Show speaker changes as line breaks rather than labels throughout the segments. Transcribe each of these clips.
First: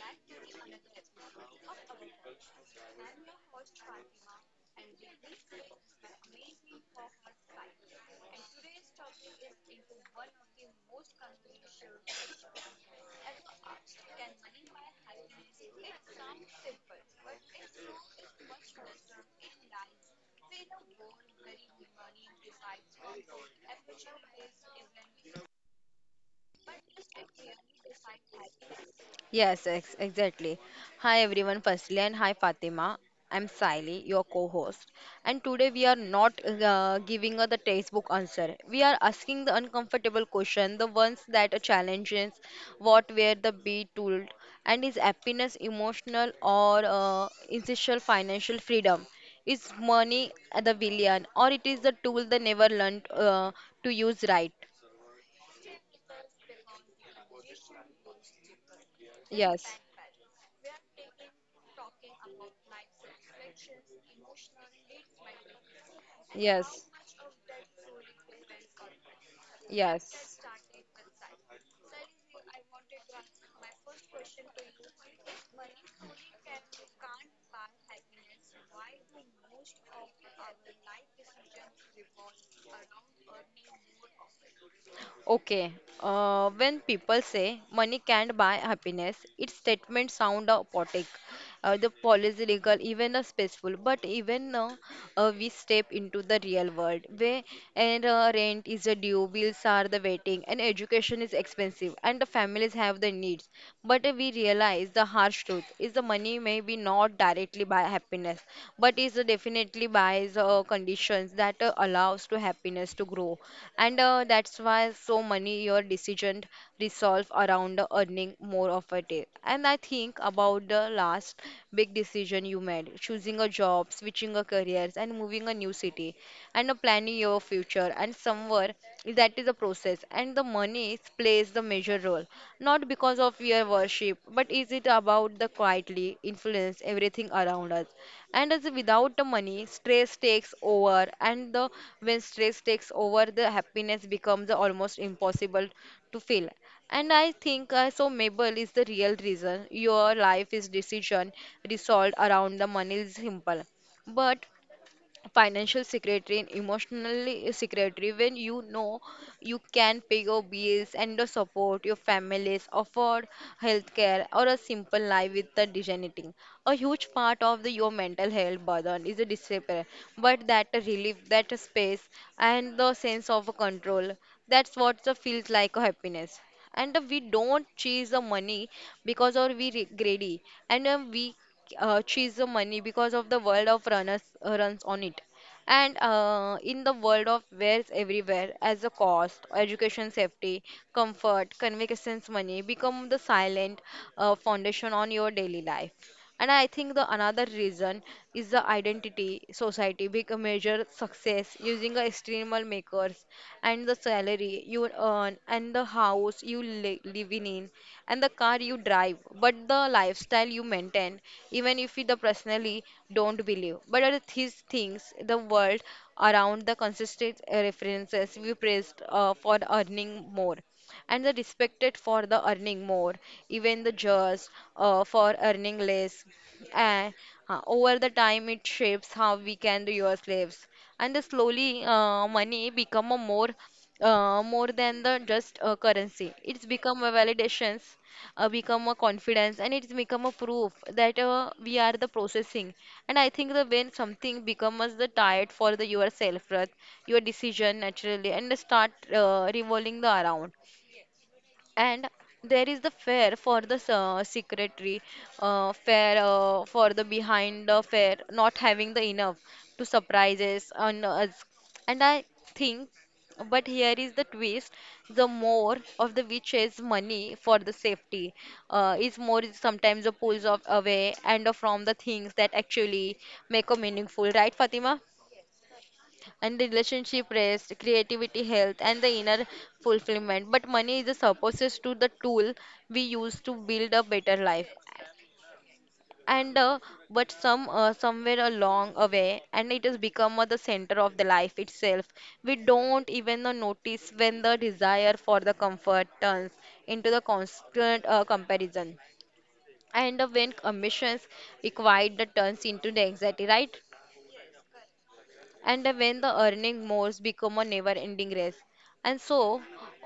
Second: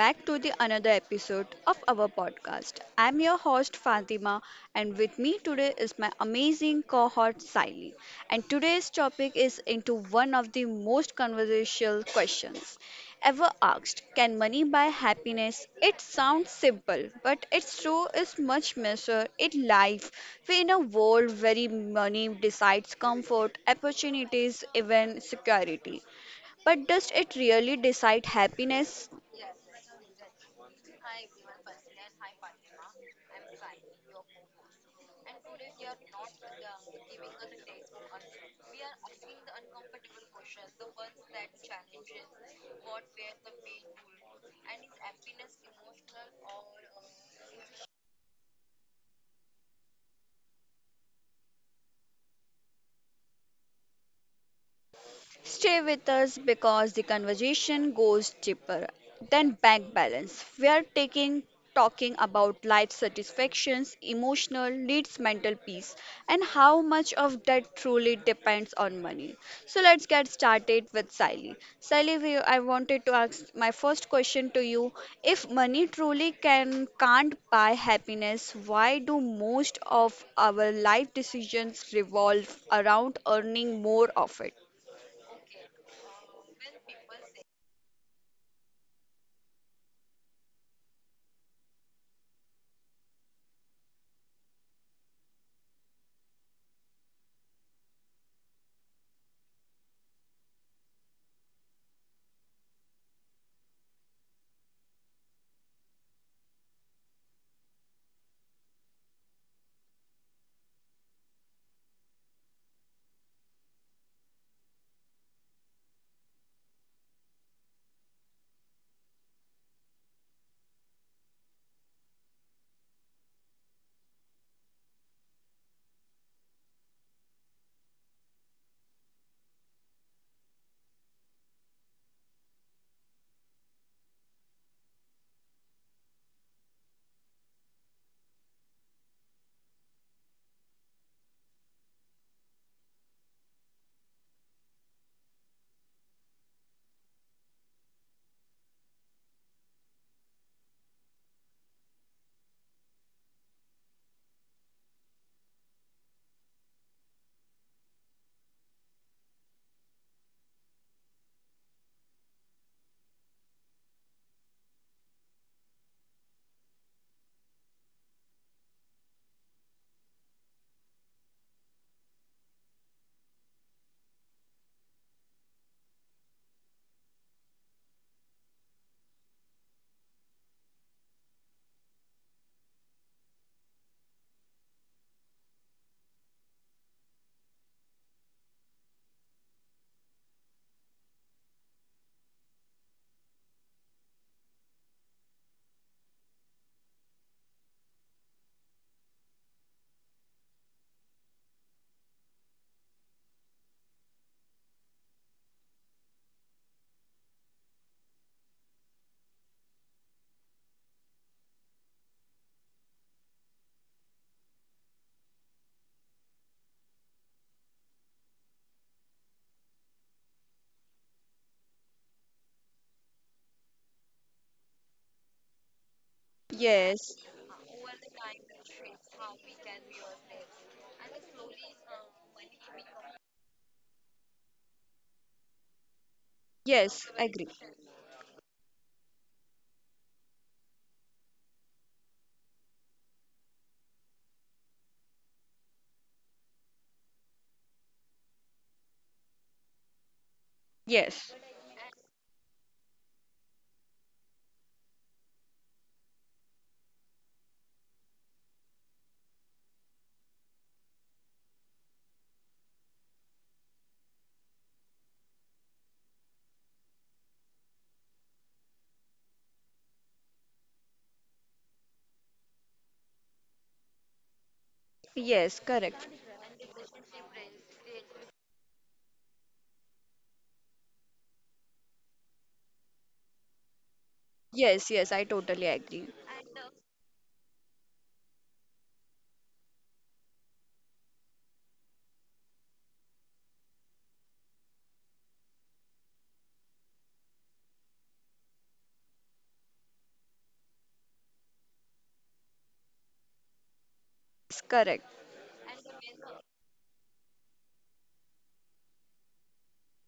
back to the another episode of our podcast. I'm your host Fatima and with me today is my amazing cohort Siley. And today's topic is into one of the most controversial questions ever asked. Can money buy happiness? It sounds simple, but its true is much measure in life. We in a world where money decides comfort, opportunities, even security. But does it really decide happiness?
Yes, ex exactly. Hi everyone, firstly, and hi Fatima. I'm Siley, your co-host, and today we are not giving the textbook answer. We are asking the uncomfortable question, the ones that challenges what were the be told, and is happiness emotional or essential financial freedom? Is money the villain, or it is the tool they never learned to use right?
Stay with us because the conversation goes deeper than
Yes.
bank balance. We are taking talking about life satisfactions, emotional needs, mental peace, and how
Yes.
much of that truly depends on money. So let's
Yes.
get started with Sally. Sally, I wanted to ask my first question to you. If money truly can't buy happiness, why do most of our life decisions revolve around earning more of it?
Okay. When people say money can't buy happiness, its statement sound poetic the political, even a peaceful. But even now, we step into the real world where and rent is a due, bills are the waiting, and education is expensive, and the families have the needs. But we realize the harsh truth is the money may be not directly by happiness, but is definitely buys conditions that allows to happiness to grow, and that's why so many your decision resolve around earning more of a day. And I think about the last big decision you made, choosing a job, switching a career, and moving a new city, and planning your future. And somewhere that is a process, and the money plays the major role, not because of your worship, but is it about the quietly influence everything around us, and as without the money stress takes over, and the when stress takes over the happiness becomes almost impossible to feel. And I think so mabel is the real reason your life is decision resolved around the money is simple, but financial secretary and emotionally secretary when you know you can pay your bills and the support your families afford healthcare or a simple life with the dignity, a huge part of your mental health burden is a disrepair. But that relief, that space, and the sense of control, that's what the feels like a happiness. And we don't chase the money because or we greedy, and we chase the money because of the world of runners runs on it. And in the world of wares everywhere as a cost education safety comfort convenience money become the silent foundation on your daily life. And I think the another reason is the identity society big measure success using the external makers, and the salary you earn, and the house you live in, and the car you drive, but the lifestyle you maintain. Even if you the personally don't believe, but are these things the world around the consistent references we praised for earning more, and the respected for the earning more, even the just for earning less. And
Yes,
over the time, it shapes how we can do your slaves. And the slowly, money become a more more than the just a currency. It's become
yes,
a
agree.
validations, become a confidence, and it's become a proof that we are the processing. And I think that when something becomes the tired for the yourself, worth, your decision naturally, and start revolving the around.
Yes,
And there is the fair for the secretary, fair for the behind the fair, not having the enough to surprises on us. And I think, but here is the twist: the more of the which is money for the safety is more is sometimes the pulls of away and from the things that actually make a meaningful, right, Fatima?
yes, correct.
And the relationship rest creativity health and the inner fulfillment, but money is a supposed to the tool we use to build a better life.
Yes, yes, I totally agree.
And but some somewhere along a way, and it has become the center of the life itself. We don't even notice when the desire for the comfort turns into the constant comparison, and when ambitions required the turns into the anxiety, right?
It's correct.
And when the earning more become a never ending race. And so,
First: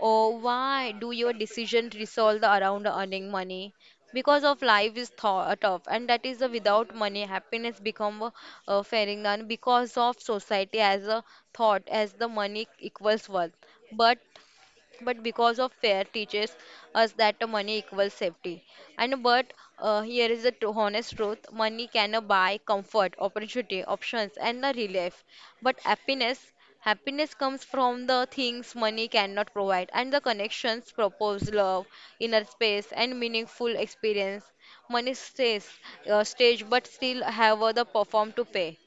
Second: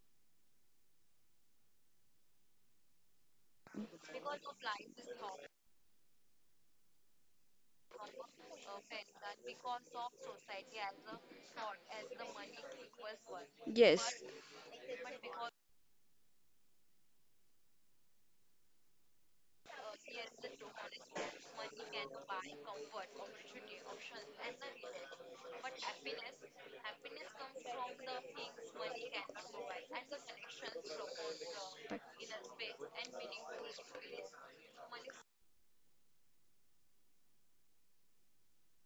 oh, why do your decision resolve the around earning money? Because of life is thought of, and that is the without money happiness become a fairing, and because of society as a thought as the money equals worth,
Yes,
but but because of fair teaches us that the money equals safety. And but here is the honest truth, money can buy comfort opportunity options and the relief, but happiness comes from the things money cannot provide, and the connections propose love inner space and meaningful experience. Money stays stage, but still have the perform to pay.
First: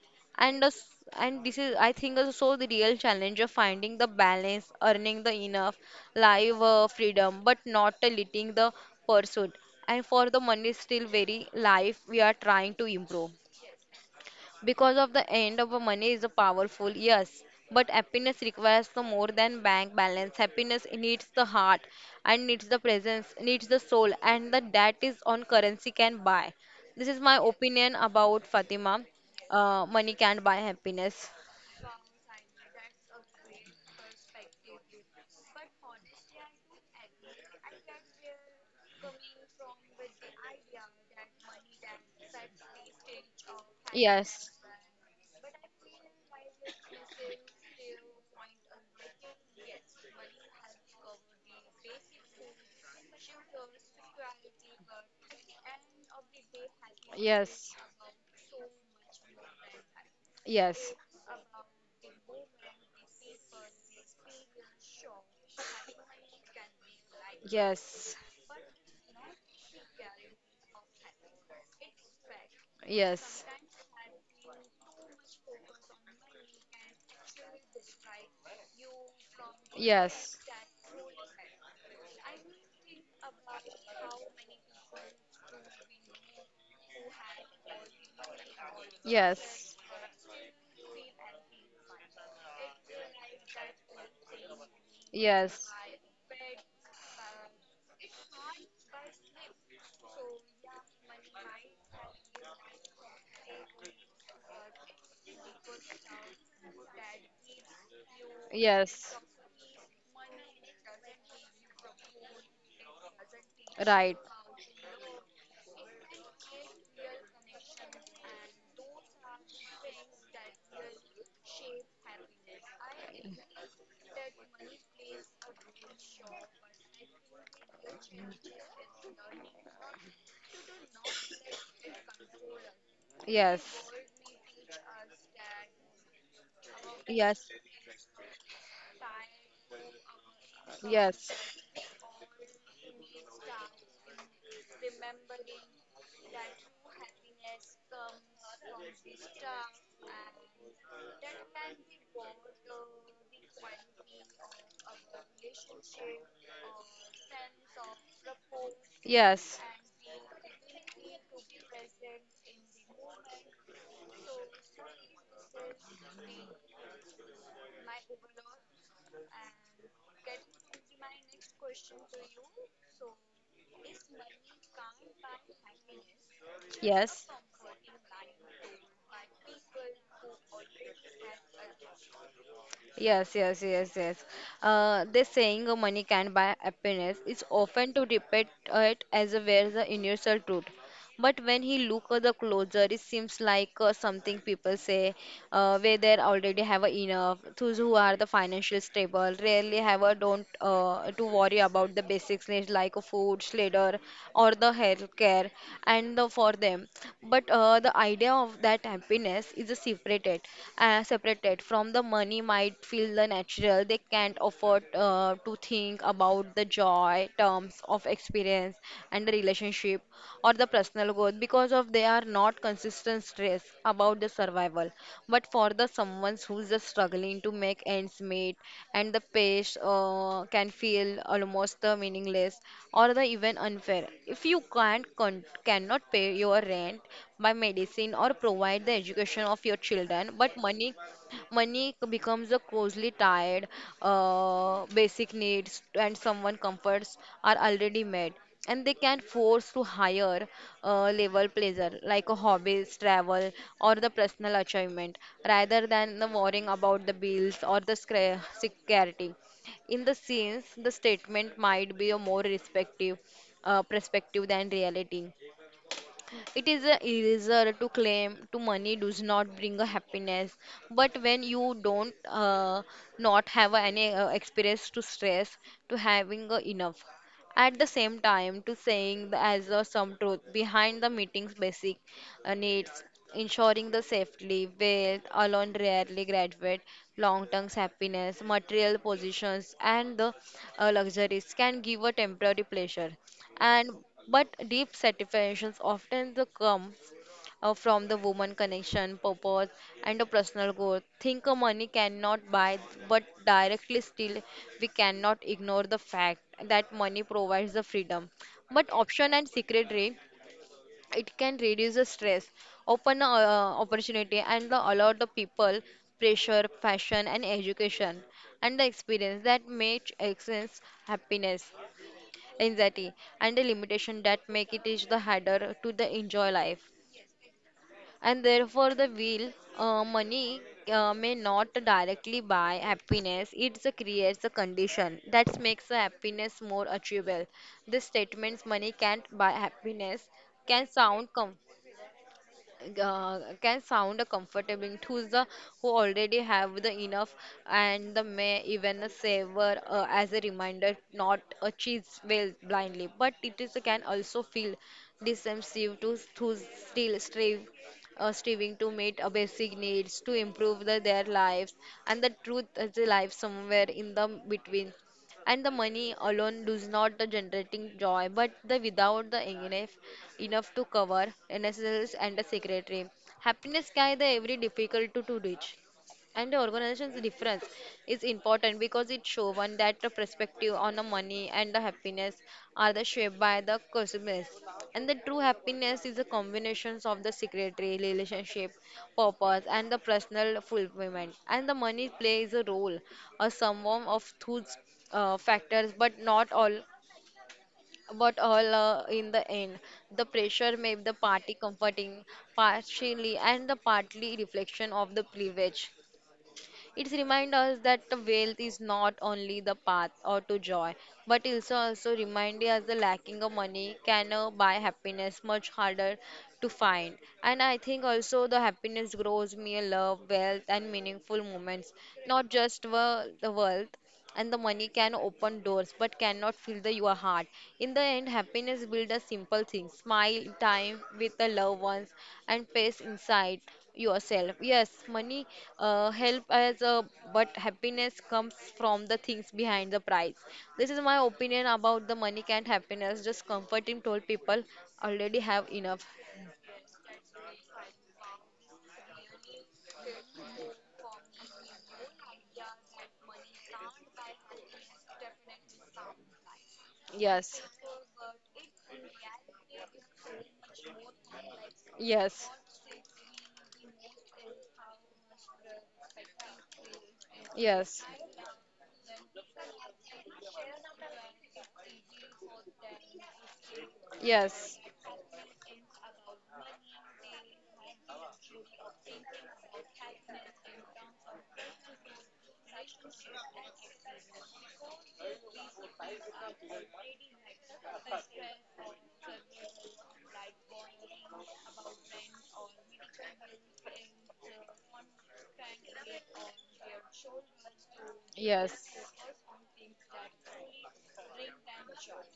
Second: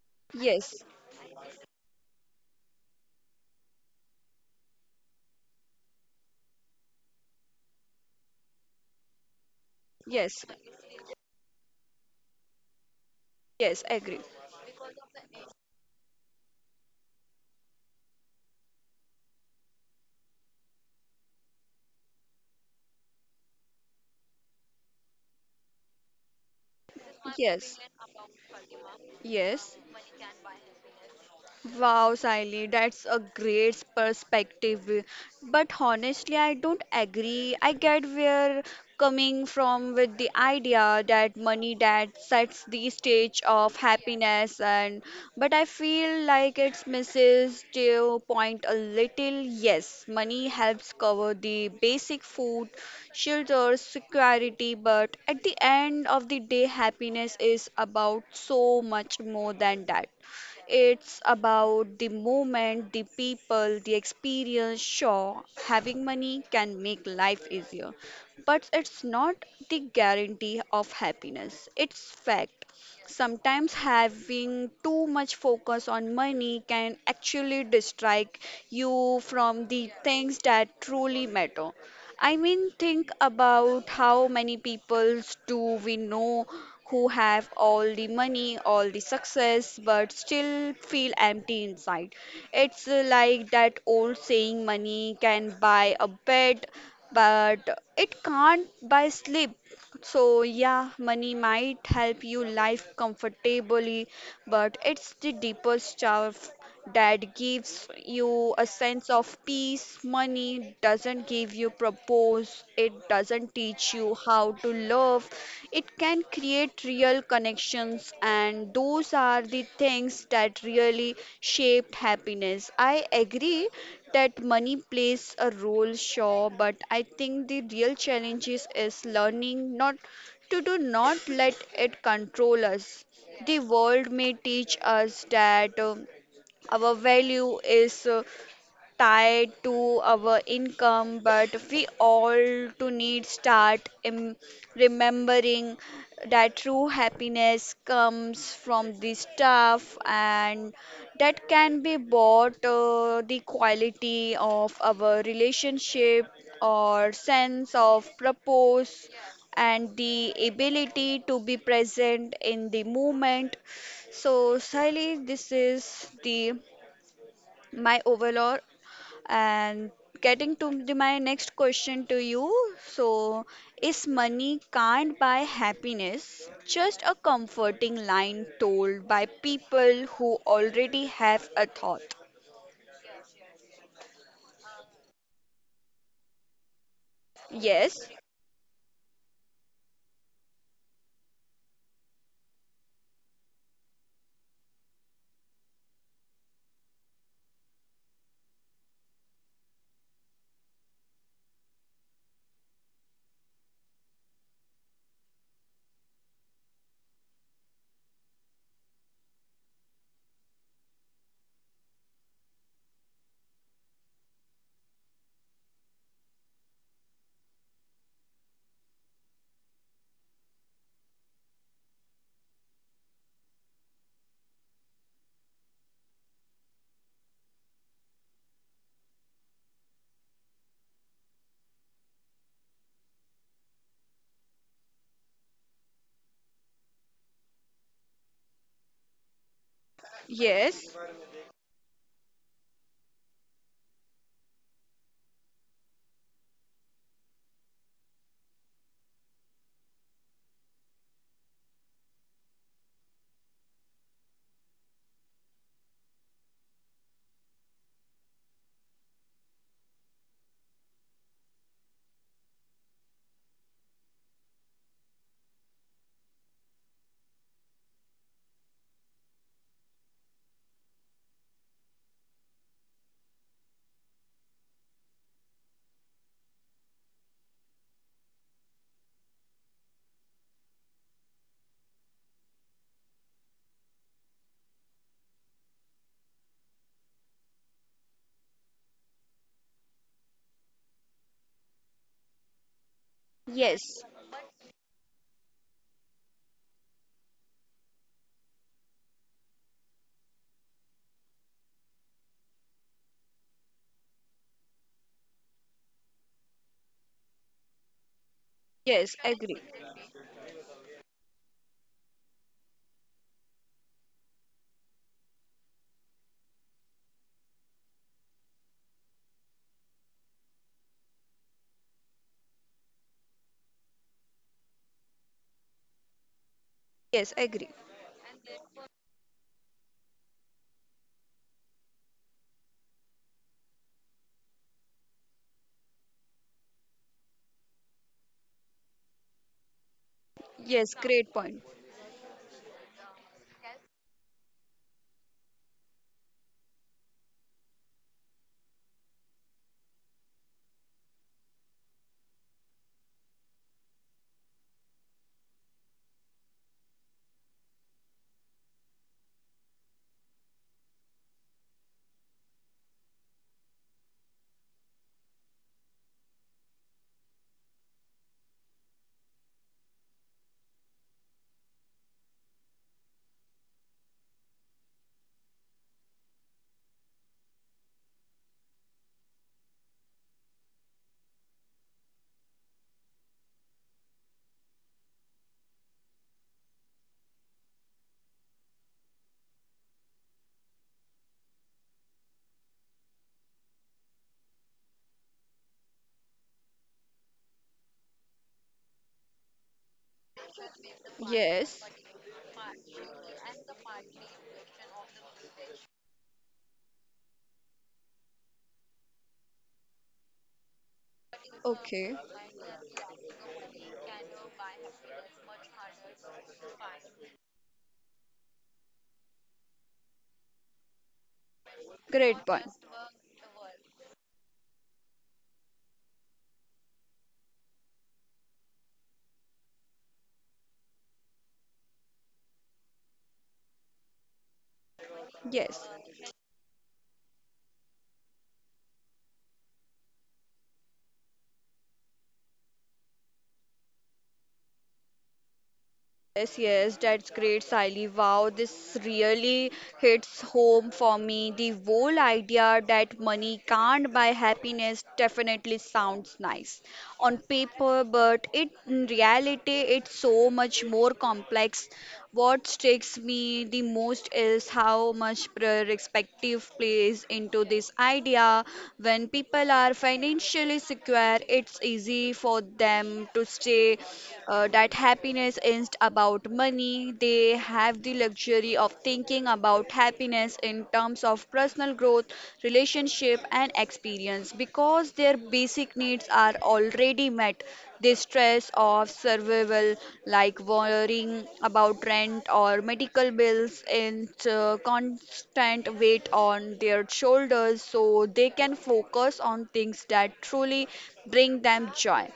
And us,
yes,
and this is I think also the real challenge of finding the balance, earning the enough, live freedom, but not letting the pursuit and for the
yes,
money still very life we are trying to improve.
yes, agree.
Because of the end of a money is a powerful, yes. But happiness requires the more than bank balance. Happiness needs the heart, and needs the presence, needs the soul, and the that is on currency can buy. This is my
Yes,
opinion about Fatima.
yes,
Money can't buy happiness.
wow, Siley, that's a great perspective. But honestly, I don't agree. I get where coming from with the idea that money that sets the stage of
Yes.
happiness and but I feel like it misses the point a little. Yes, money helps cover the basic food, shelter, security, but at the end of the day happiness is
Yes.
about so much more than that.
Yes.
It's about the moment, the people, the experience. Sure, having money can make life easier,
Yes.
but it's not the guarantee of happiness. It's fact.
Yes.
Sometimes having too much focus on money can actually distract you from the
Yes.
things that truly matter. I mean, think about how many people do we know who have all the money, all the success, but still feel empty inside. It's like that old saying money can
Yes. Yes.
buy a bed, but it can't buy sleep. So, yeah, money might help you live comfortably, but it's the deeper stuff that gives you a sense
Yes.
of peace. Money doesn't give you purpose, it doesn't teach you
Right.
how to love. It can create real connections, and those are the things that really shaped happiness. I agree that money plays a role, sure, but I think the real challenge is learning not to do not let it control us. The
Yes.
world may teach us that our
Yes.
value is tied to our income,
Yes.
but we all to need start remembering that true happiness comes from the stuff and that can be bought, the quality of our relationship or sense of purpose
Yes.
and the ability to be present in the moment. So Sally, this is the my overall and getting to my next question to you. So, is money can't buy happiness just a
Yes.
comforting line told by people who already have a thought?
Yes, yes, yes, yes. The saying "Oh, money can buy happiness is often to
Yes,
repeat it as a where the universal truth. But when he look at the closer, it seems like something people say where they already have enough. Those who are the financial stable rarely have a don't to worry about the basics needs like food, shelter, or the health care, and the, for them. But the idea of that happiness is a separated, separated from the money might feel the natural. They can't afford to think about the joy, terms of experience, and the relationship or the personal growth because of they are not consistent stress about the survival. But for the someone who's just struggling to make ends meet and the pace can feel almost the meaningless or the even unfair. If you can't cannot pay your rent, buy medicine or provide the education of your children but money.
yes,
Money becomes a closely tied basic needs, and someone comforts are already met, and they can force to higher level pleasure like a hobbies, travel or the personal achievement, rather than the worrying about the bills or the security. In the scenes, the statement might be a more respective perspective than reality. It is a erasure to claim to money does not bring a happiness. But when you don't not have any experience to stress to having enough at the same time to saying the as a some truth behind the meeting's basic needs, ensuring the safely wealth alone rarely graduate long term happiness material positions and the luxuries can give a temporary pleasure,
yes,
and but deep satisfactions often the come from the woman connection, purpose, and a personal growth. Think money cannot buy, but directly still, we cannot ignore the fact that money provides the freedom. But
yes,
option and
agree.
secretary, it can reduce the stress, open opportunity, and the, allow the people pressure, passion, and education, and the experience that makes excellence happiness, anxiety, and the limitation that make it is the harder to the enjoy life.
Yes, agree.
And therefore, the will, money may not directly buy happiness. It creates a condition that makes the happiness more achievable. The statements money can't buy happiness can
Yes,
sound
great point.
comforting to the who already have the enough, and the may even savor as a reminder not a cheese well blindly, but it is can also feel deceptive to still strive striving to meet a basic needs to improve the, their lives. And the truth is the life somewhere in the between, and the money alone does not the generating joy, but the without the enough to cover necessities and a secretary happiness can the every difficult to reach. And the organization's difference is important because it shows one that the perspective on the money and the happiness are the shaped by the consumers, and the true happiness is the combinations of the secretary relationship, purpose, and the personal fulfillment, and the money plays a role, a sum of those factors but not all, but all in the end the pressure made the party
Yes,
comforting, partially and the partly reflection of the privilege. It reminds us that wealth is not only the path or to joy, but also also
okay,
remind us the lacking of money can buy happiness much harder to find. And I think also the happiness grows me love, wealth, and meaningful moments,
great
not
point.
just the wealth. And the money can open doors but cannot fill your heart. In the end happiness builds a simple thing, smile time with the loved ones and peace inside yourself. Yes, money
Yes,
help as a, but happiness comes from the things behind the price. This is my opinion about the money can't happiness just comforting told people already have enough.
yes, yes, that's great, Siley. Wow, this really hits home for me. The whole idea that money can't buy happiness definitely sounds nice on
yes.
paper, but it in reality it's so much more complex.
Yes,
What strikes me the most is how much perspective plays into this
yes,
idea. When people are financially secure, it's easy for them to say,
yes.
that happiness isn't about money. They have the luxury of thinking about happiness in terms of personal growth, relationship, and experience because their basic needs are already met. The stress of survival, like worrying about rent or medical bills, and, constant weight on their shoulders, so they can
Yes,
focus on things that truly bring them joy.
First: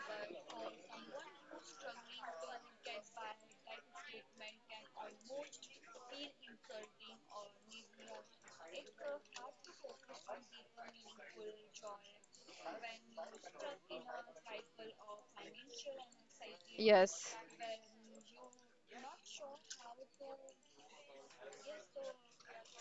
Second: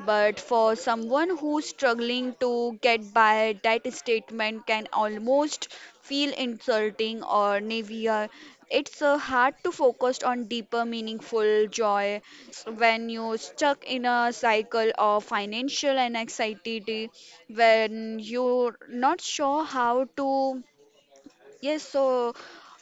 But for someone who's struggling to get by, that statement can almost feel insulting or naive. It's hard to focus on deeper, meaningful joy when you're stuck in a cycle of financial and anxiety, when you're not sure how to, yes, so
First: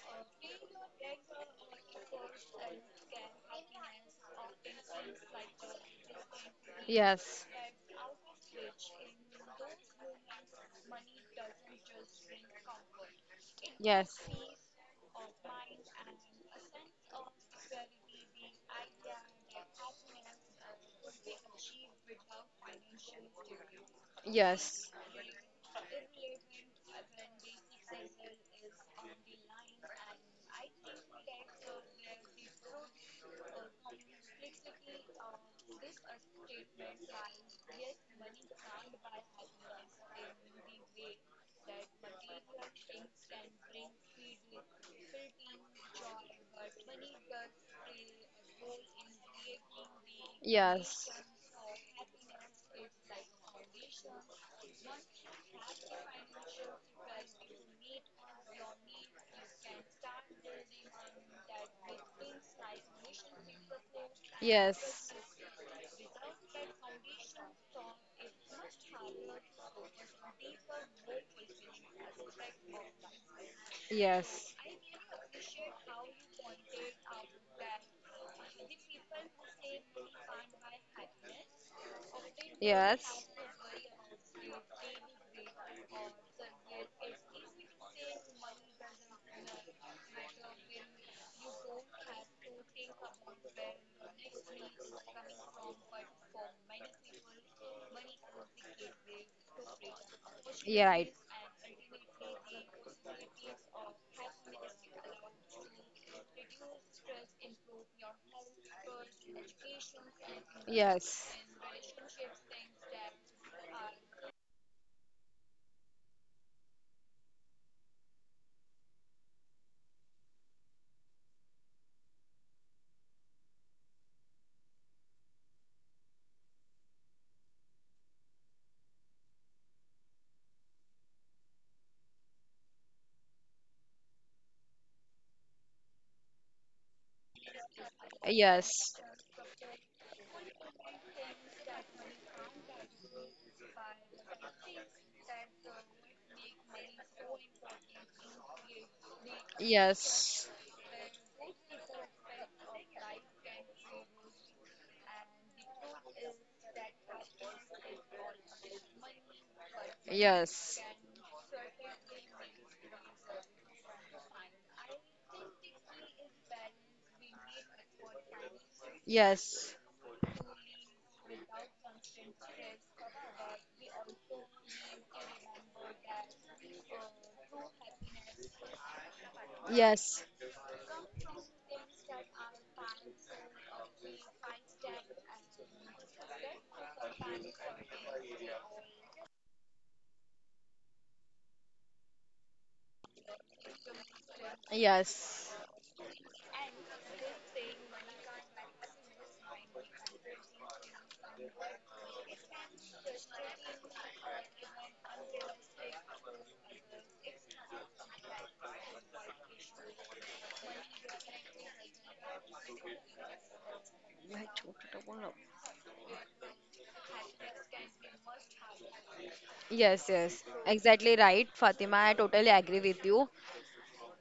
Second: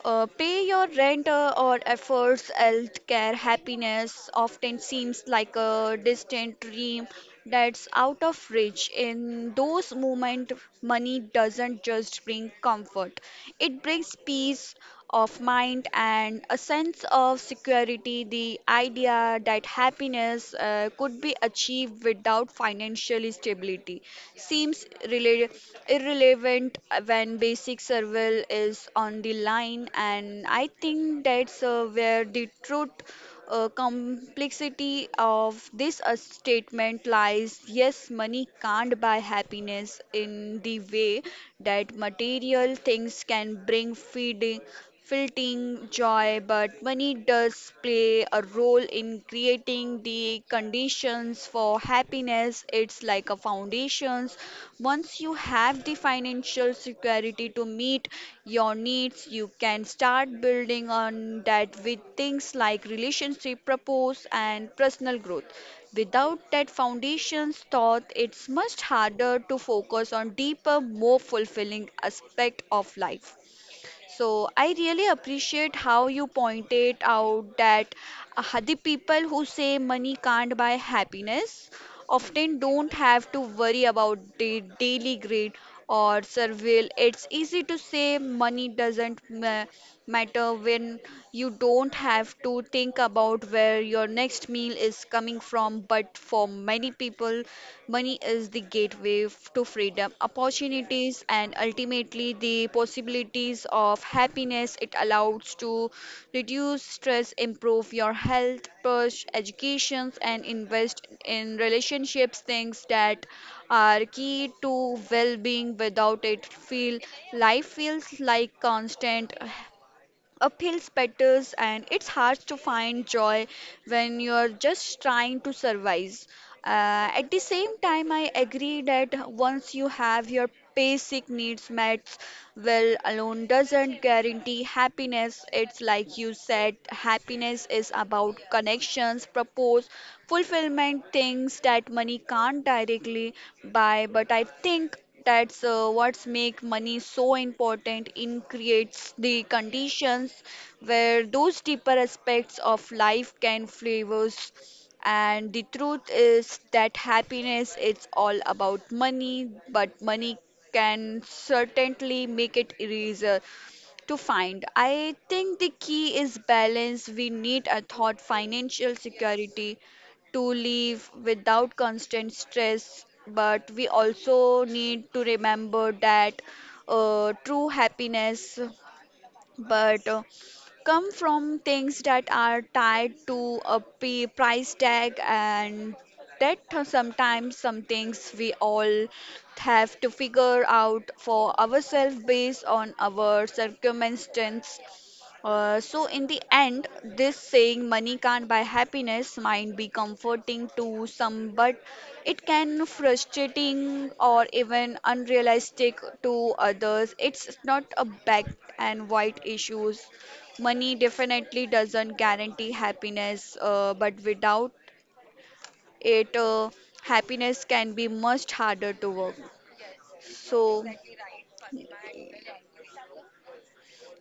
yes.
pay your rent or efforts, health care, happiness often seems like a distant dream that's out of reach. In those moments, money doesn't just bring comfort, it brings peace of mind and a sense of security. The idea that happiness could be achieved without financial stability seems irrelevant when basic survival is on the line, and I think that's where the truth, complexity of this statement lies. Yes, money can't buy happiness in the way that material things can bring feeding filtering joy, but money does play a role in creating the
Yes. Yes.
conditions for happiness. It's like a foundations. Once you have the financial security to meet your needs, you can start building on that with things like relationship, purpose, and
Yes.
personal growth. Without that foundation's thought, it's much harder to focus on deeper, more fulfilling aspect of life. So
Yes.
I really appreciate how you pointed out that, the people who say money can't buy happiness often don't
Yes.
have to worry about the daily greed or survival. It's easy to say money doesn't matter when you don't have to think about where your next meal is coming from. But for many people, money is the gateway to freedom,
Yeah, right.
opportunities, and ultimately the possibilities of happiness. It allows to reduce stress, improve your health, push educations, and invest
Yes.
in relationships, things that are key to well-being. Without it, feel life feels like constant uphill spatters and it's hard to find joy when you're just trying to survive. At the same time, I agree that once you have your basic needs met, well alone doesn't guarantee happiness. It's like you said, happiness is about
Yes.
connections propose fulfillment, things that money can't directly buy, but I think that's what's make money so important in creates the conditions
Yes.
where those deeper aspects of life can flavors. And the truth is that happiness it's all about money, but money
Yes.
can certainly make it easier to find. I think the key is balance. We need a thought financial
Yes.
security to live without constant stress, but we also need to remember that, true happiness but
Yes.
come from things that are tied to a price tag, and that sometimes some things we all have to figure out for ourselves based on our circumstance. So, in the end, this saying money can't buy happiness might be comforting to some, but it can frustrating or even unrealistic to others. It's not a black and white issues. Money definitely doesn't guarantee happiness, but
Yes.
without
Yes.
it, happiness can be much harder to work.
Yes, yes.
So.
Exactly right, Fatima. I totally agree with you.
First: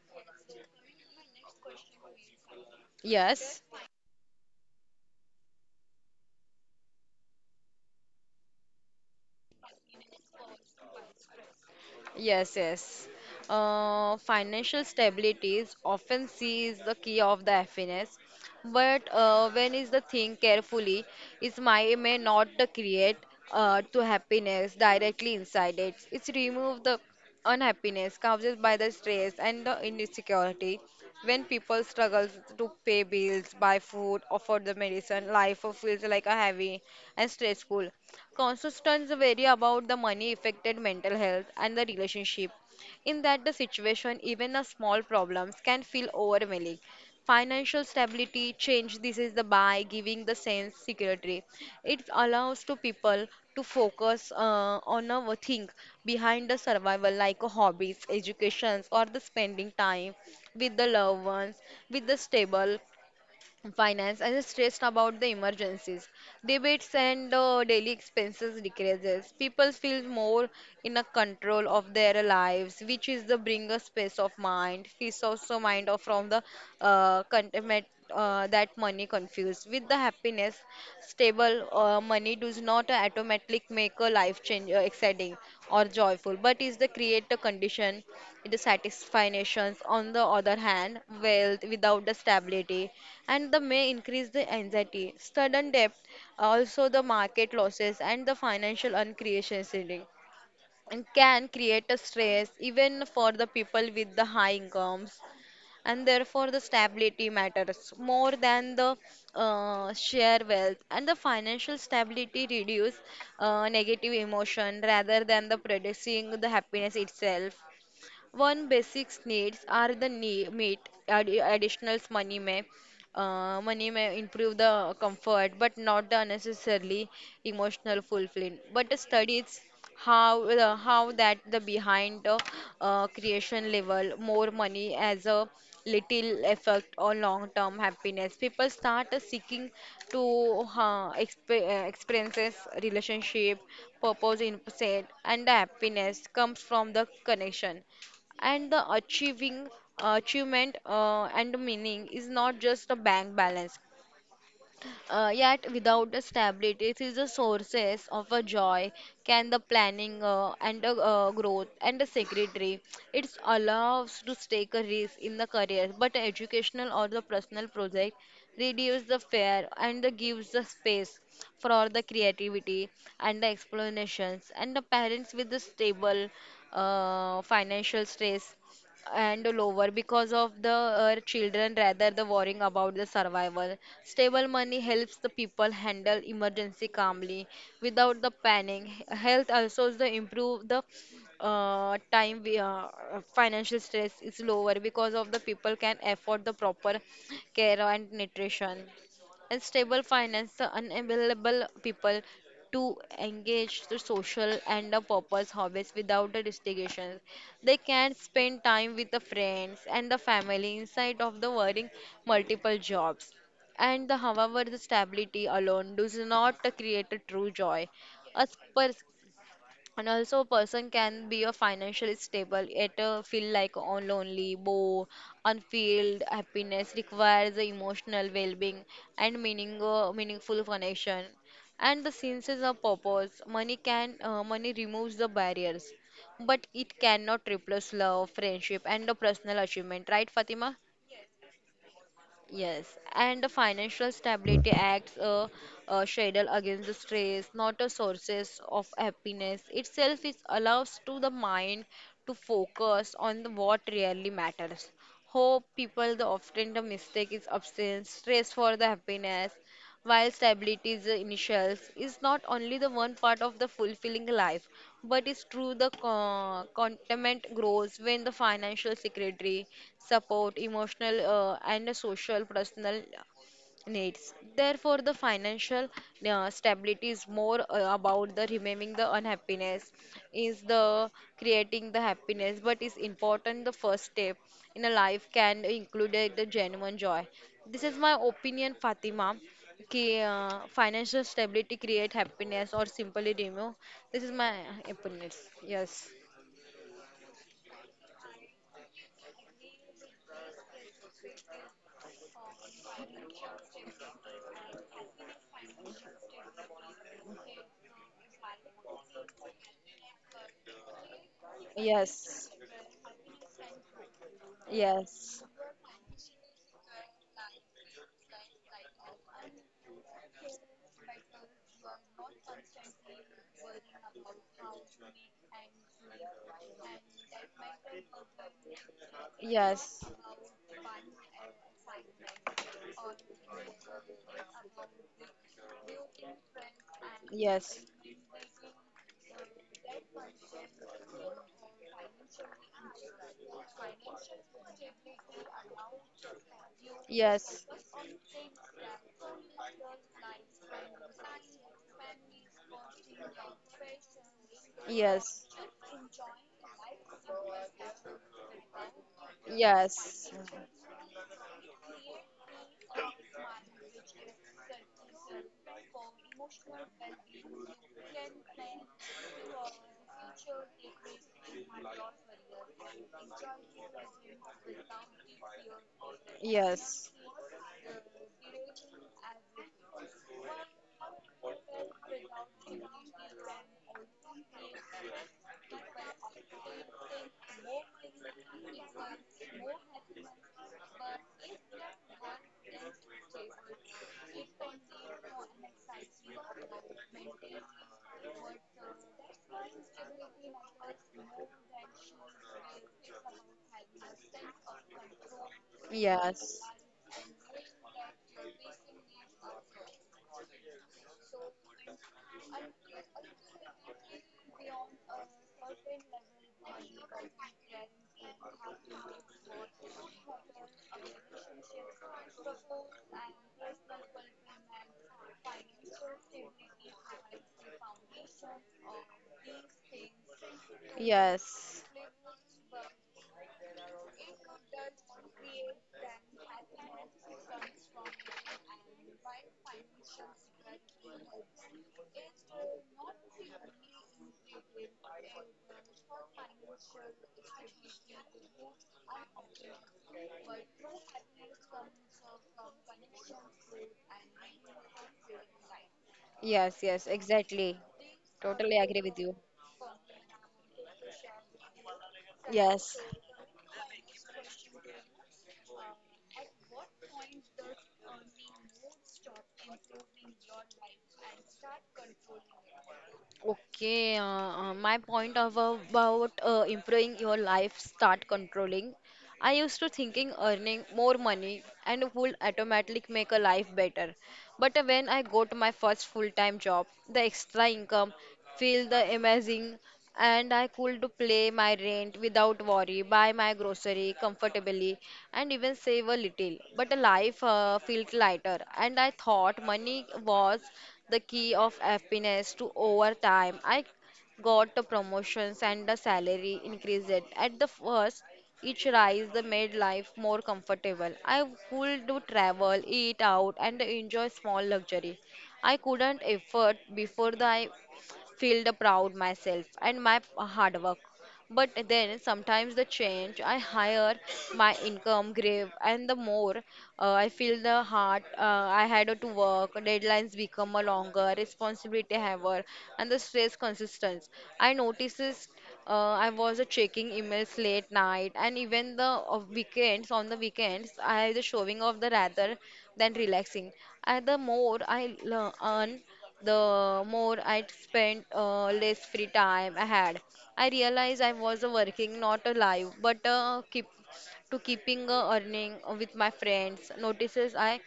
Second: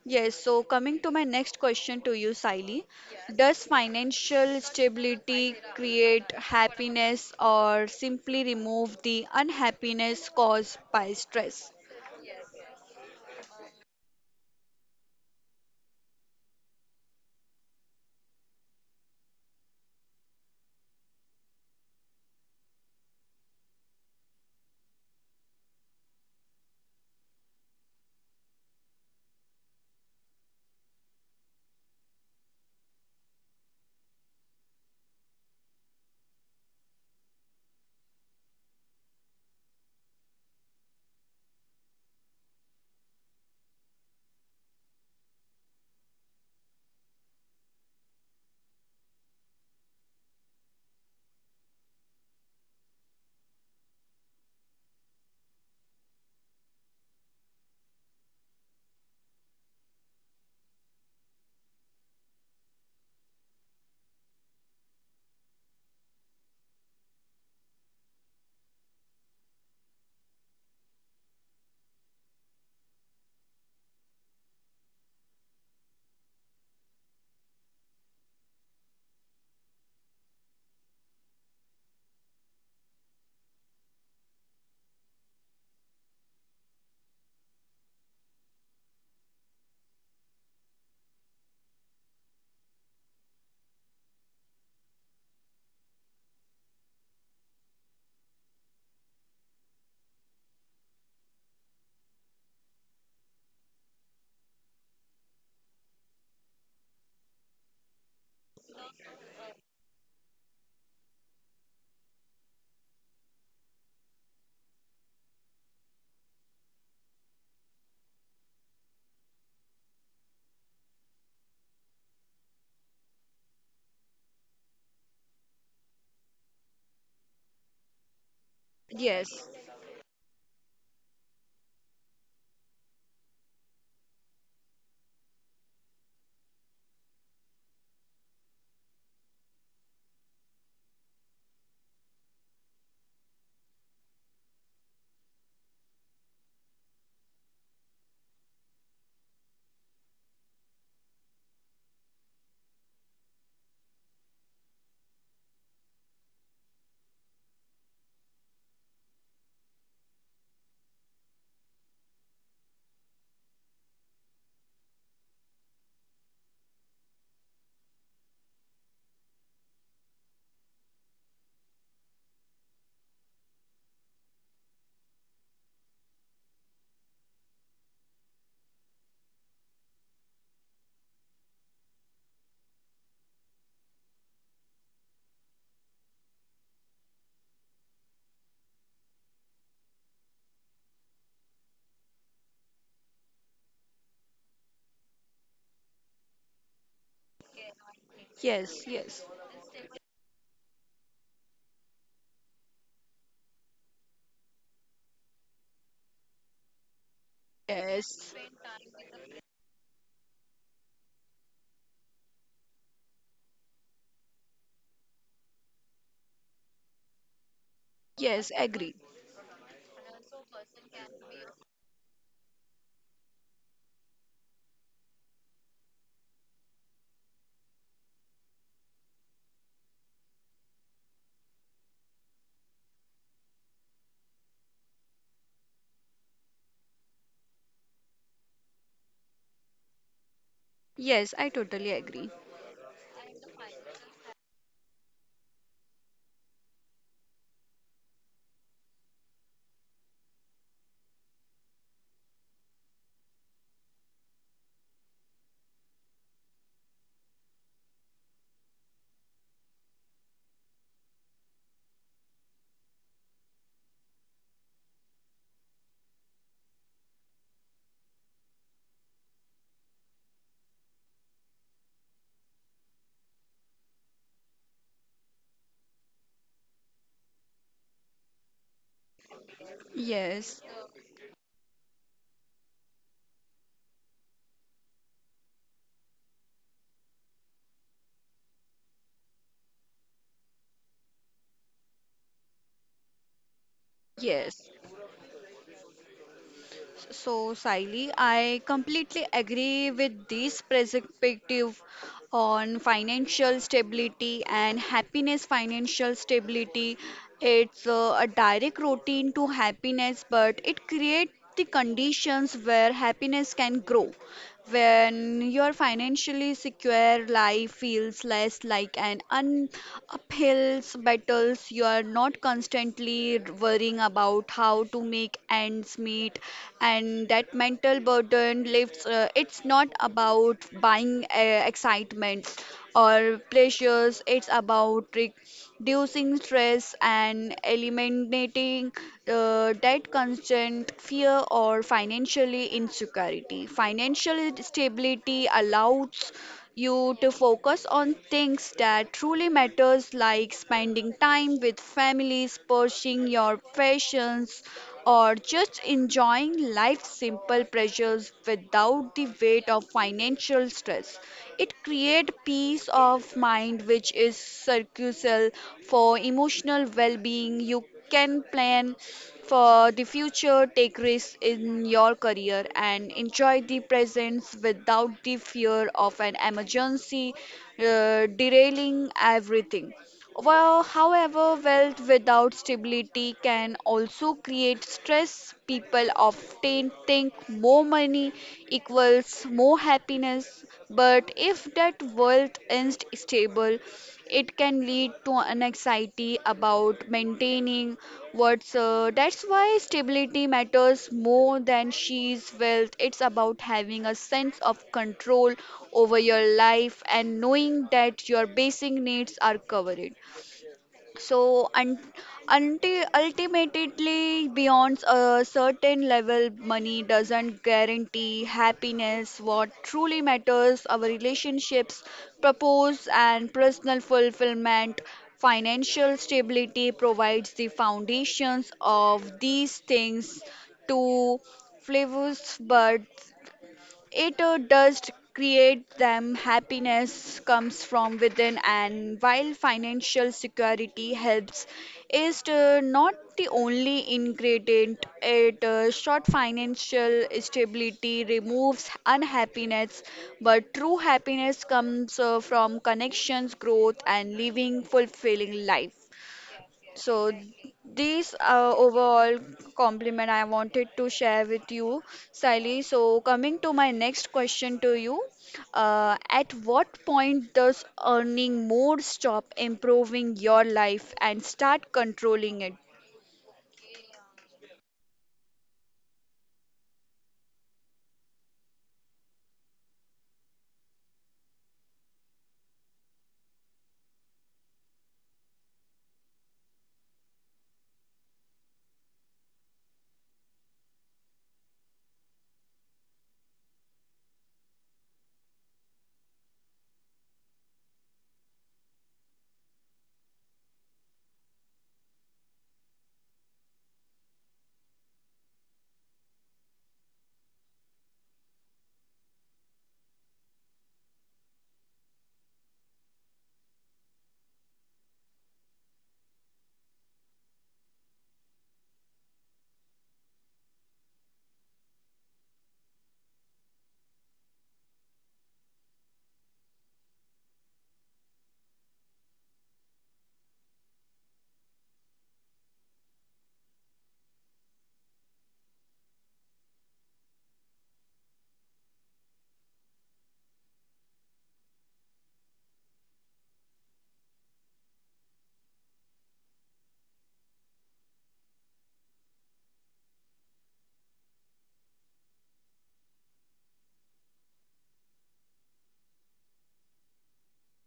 Yes, so coming to my next question to you, Saili,
Yes.
does financial stability create happiness or simply remove the unhappiness caused by stress?
Yes, yes. Financial stability is often seen is the key of the happiness, but when is the thing carefully, it may not the create to happiness directly inside it. It's remove the unhappiness caused by the stress and the insecurity. When people struggle to pay bills, buy food, afford the medicine, life feels like a heavy and stressful. Constants vary about the money affected mental health and the relationship. In that the situation, even a small problems can feel overwhelming. Financial stability change this is the by giving the sense security. It allows to people to focus on a thing behind the survival like hobbies, educations or the spending time with the loved ones, with the stable finance and stressed about the emergencies debates and daily expenses decreases people feel more in a control of their lives, which is the bring a space of mind peace also mind or from the contentment that money confused with the happiness. Stable money does not automatically make a life change exciting or joyful, but is the create a condition the satisfactions. On the other hand, wealth without the stability and the may increase the anxiety sudden depth, also the market losses and the financial uncreationality, and can create a stress even for the people with the high incomes. And therefore the stability matters more than the share wealth, and the financial stability reduce negative emotion rather than the producing the happiness itself. One basic needs are the need, meet, add, additionals money may improve the comfort, but not the unnecessarily emotional fulfilling. But the
Yes,
studies how the how that the behind the creation level more money as a little effect on long term happiness. People start seeking to experiences, relationship, purpose, in set, and the happiness comes from the connection and the achieving achievement and meaning is not just a bank balance. Yet without the stability it is the sources of a joy, can the planning and the growth and the secretary. It allows to take a risk in the career but educational or the personal project, reduce the fear and the gives the space for the creativity and the explanations. And the parents with the stable financial stress and lower because of the children rather the worrying about the survival. Stable money helps the people handle emergency calmly without the panic. Health also is the improve the time financial stress is lower because of the people can afford the proper care and nutrition.
yes, yes,
And stable finance the unavailable people to engage the social and the purpose hobbies without the restrictions. They can
yes,
spend time with the friends and the family inside of the working multiple jobs. And the, however, the stability alone does not create a true joy. A
yes, agree.
pers- and also, a person can be a financially stable yet feel like on lonely, bow, unfilled. Happiness requires the emotional well-being and meaning, meaningful connection, and the senses of purpose. Money can money removes the barriers, but it cannot replace love, friendship, and the personal achievement. Right, Fatima?
Yes, I totally agree.
Yes, and the Financial Stability Acts a shadow against the stress, not a sources of happiness. Itself it allows to the mind to focus on the what really matters. Hope people the often the mistake is absence, stress for the happiness, while stability is initials is not only the one part of the fulfilling life, but it's true the contentment grows when the financial secretary support, emotional and social personal needs. Therefore, the financial stability is more about the removing the unhappiness, is
Yes,
the creating the happiness. But it's important the first step in a life can include the genuine joy. This is my opinion, Fatima. कि, financial stability create happiness or simply remove. This is my
yes.
opinion. Yes,
So, Siley, I completely agree with this perspective on financial stability and happiness. Financial stability, it's a direct routine to happiness, but it creates the
yes,
conditions where happiness can grow.
yes,
When you're financially secure, life feels less like an uphill battles. You're not constantly worrying about how to make ends meet, and that mental burden lifts. It's not
yes.
about buying, excitement or pleasures. It's about reducing stress and
Yes.
eliminating that constant fear or financially insecurity. Financial stability allows you to focus on things that truly matters like spending time with families, pursuing your passions, or
Yes. Yes.
just enjoying life's simple pleasures without the weight of
Yes.
financial stress. It creates peace of mind, which is crucial for emotional well being. You can plan for the future, take risks in your career, and enjoy the presence without the fear of an
Yes.
emergency derailing everything. Well, however, wealth without stability can also create stress. People often think more money equals more happiness, but if that wealth is not stable, it can lead to an anxiety about maintaining what's, that's why stability matters more than she's wealth. It's about having a sense of control over your
Yes.
life and knowing that your basic needs are covered. So, un until ultimately, beyond a certain level, money doesn't guarantee happiness. What truly matters are relationships, purpose, and personal fulfillment. Financial stability provides the foundations of these things to
Yes.
flavors, but it, does create them. Happiness comes from within, and while financial security helps, is not the only ingredient. It, short financial stability removes unhappiness, but true happiness comes, from connections, growth, and living fulfilling life.
Yes, yes,
So
exactly.
these,
Totally agree with you.
overall compliment I wanted to share with you, Sally.
Yes.
So coming to my next question to you, at what point does earning more stop improving your life and start controlling it?
Okay, my point of about improving your life start controlling. I used to thinking earning more money and would automatically make a life better. But when I got my first full-time job, the extra income feel the amazing and I could play my rent without worry, buy my grocery comfortably and even save a little. But life felt lighter and I thought money was the key of happiness to over time. I got the promotions and the salary increased. At the first, each rise the made life more comfortable. I would do travel, eat out, and enjoy small luxury I couldn't afford before, the feel the proud myself and my hard work. But then sometimes the change, I higher my income grave, and the more I feel the heart I had to work, deadlines become a longer, responsibility heavier, and the stress consistent. I notices I was checking emails late night, and even the weekends on the weekends I the showing of the rather than relaxing. And the more I earn the more I spent, less free time I had. I realized I was working not alive, but keeping earning with my friends. Notices I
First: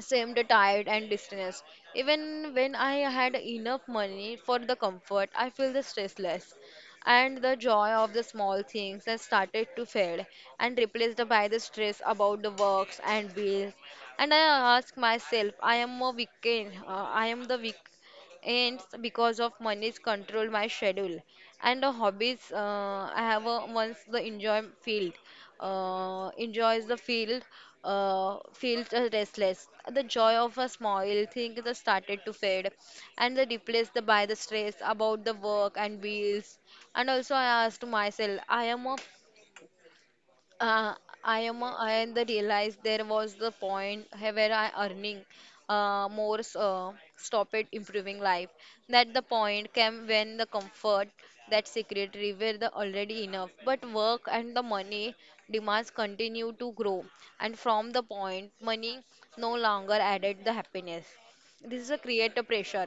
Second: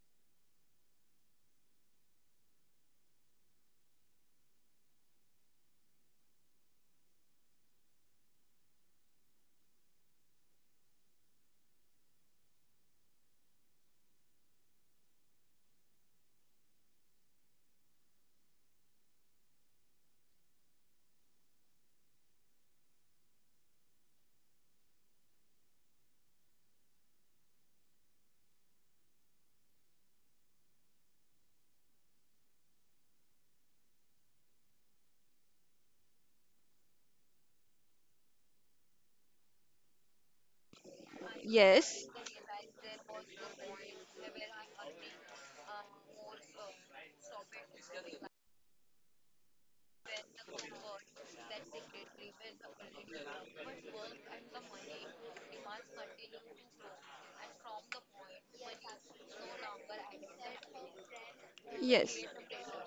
seemed tired and distressed. Even when I had enough money for the comfort, I feel the stressless. And the joy of the small things that started to fade and replaced by the stress about the works and bills. And I ask myself, I am a weekend, I am the weak, and because of money's control my schedule and the hobbies I have a, once the enjoy field feels restless. The joy of a small thing that started to fade and the replaced by the stress about the work and bills. And also I asked myself I am a uh, I
Yes.
and the realize there was the point where I earning stop it improving life. That the point came when the comfort that secretary were the already enough, but work and the money demands continue to grow, and from the point money no longer added the happiness. This is a
Yes.
creator pressure.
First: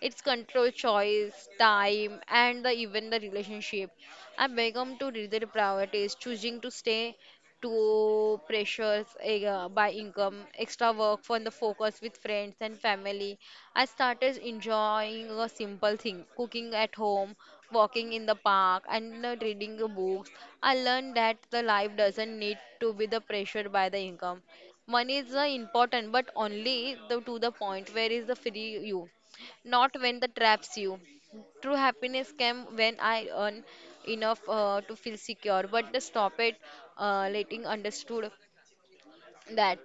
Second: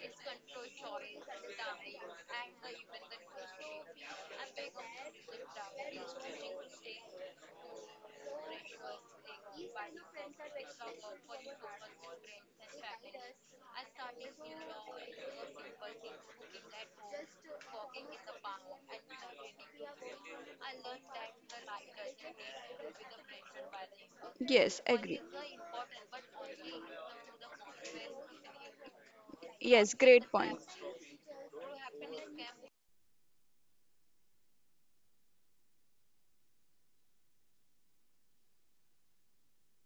It's control choice, time, and the, even the relationship. I become to their priorities, choosing to stay to pressures eh, by income, extra work for the focus with friends and family. I started enjoying a simple thing, cooking at home, walking in the park, and reading the books. I learned that the life doesn't need to be the pressure by the income.
Yes,
Money
agree.
is important, but only the, to the point where is the free you,
Yes,
not when
great
the
point.
traps you. True happiness came when I earn enough to feel secure, but the stop it letting understood that,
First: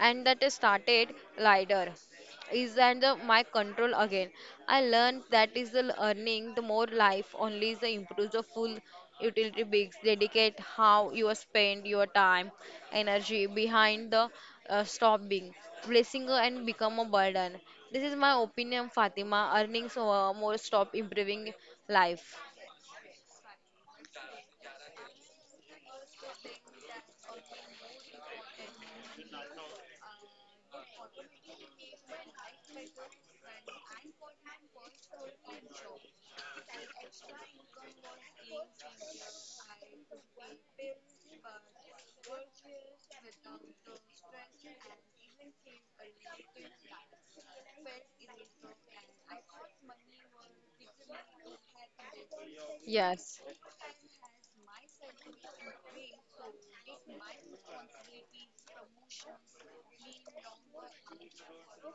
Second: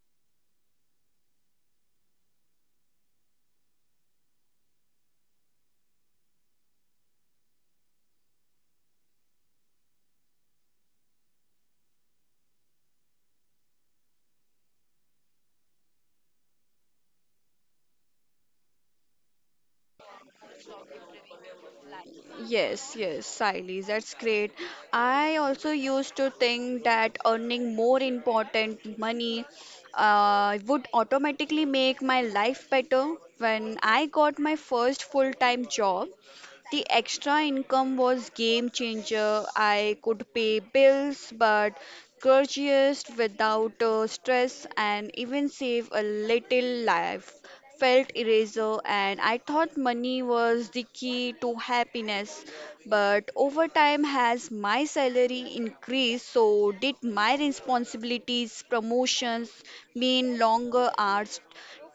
and that is started lighter is, and the, my control again. I learned that is the earning the more life only is the improves the full utility bigs dedicate how you spend your time energy behind the stop being blessing and become a burden. This is my opinion, Fatima. Earnings more stop improving life.
Yes, yes, Siley, that's great. I also used to think that earning more important money would automatically make my life better. When I got my first full-time job, the extra income was game changer. I could pay bills but courteous without stress and even save a little life felt eraser, and I thought money was the key to happiness. But
Yes,
over time, has my salary increased, so did my responsibilities. Promotions mean longer hours,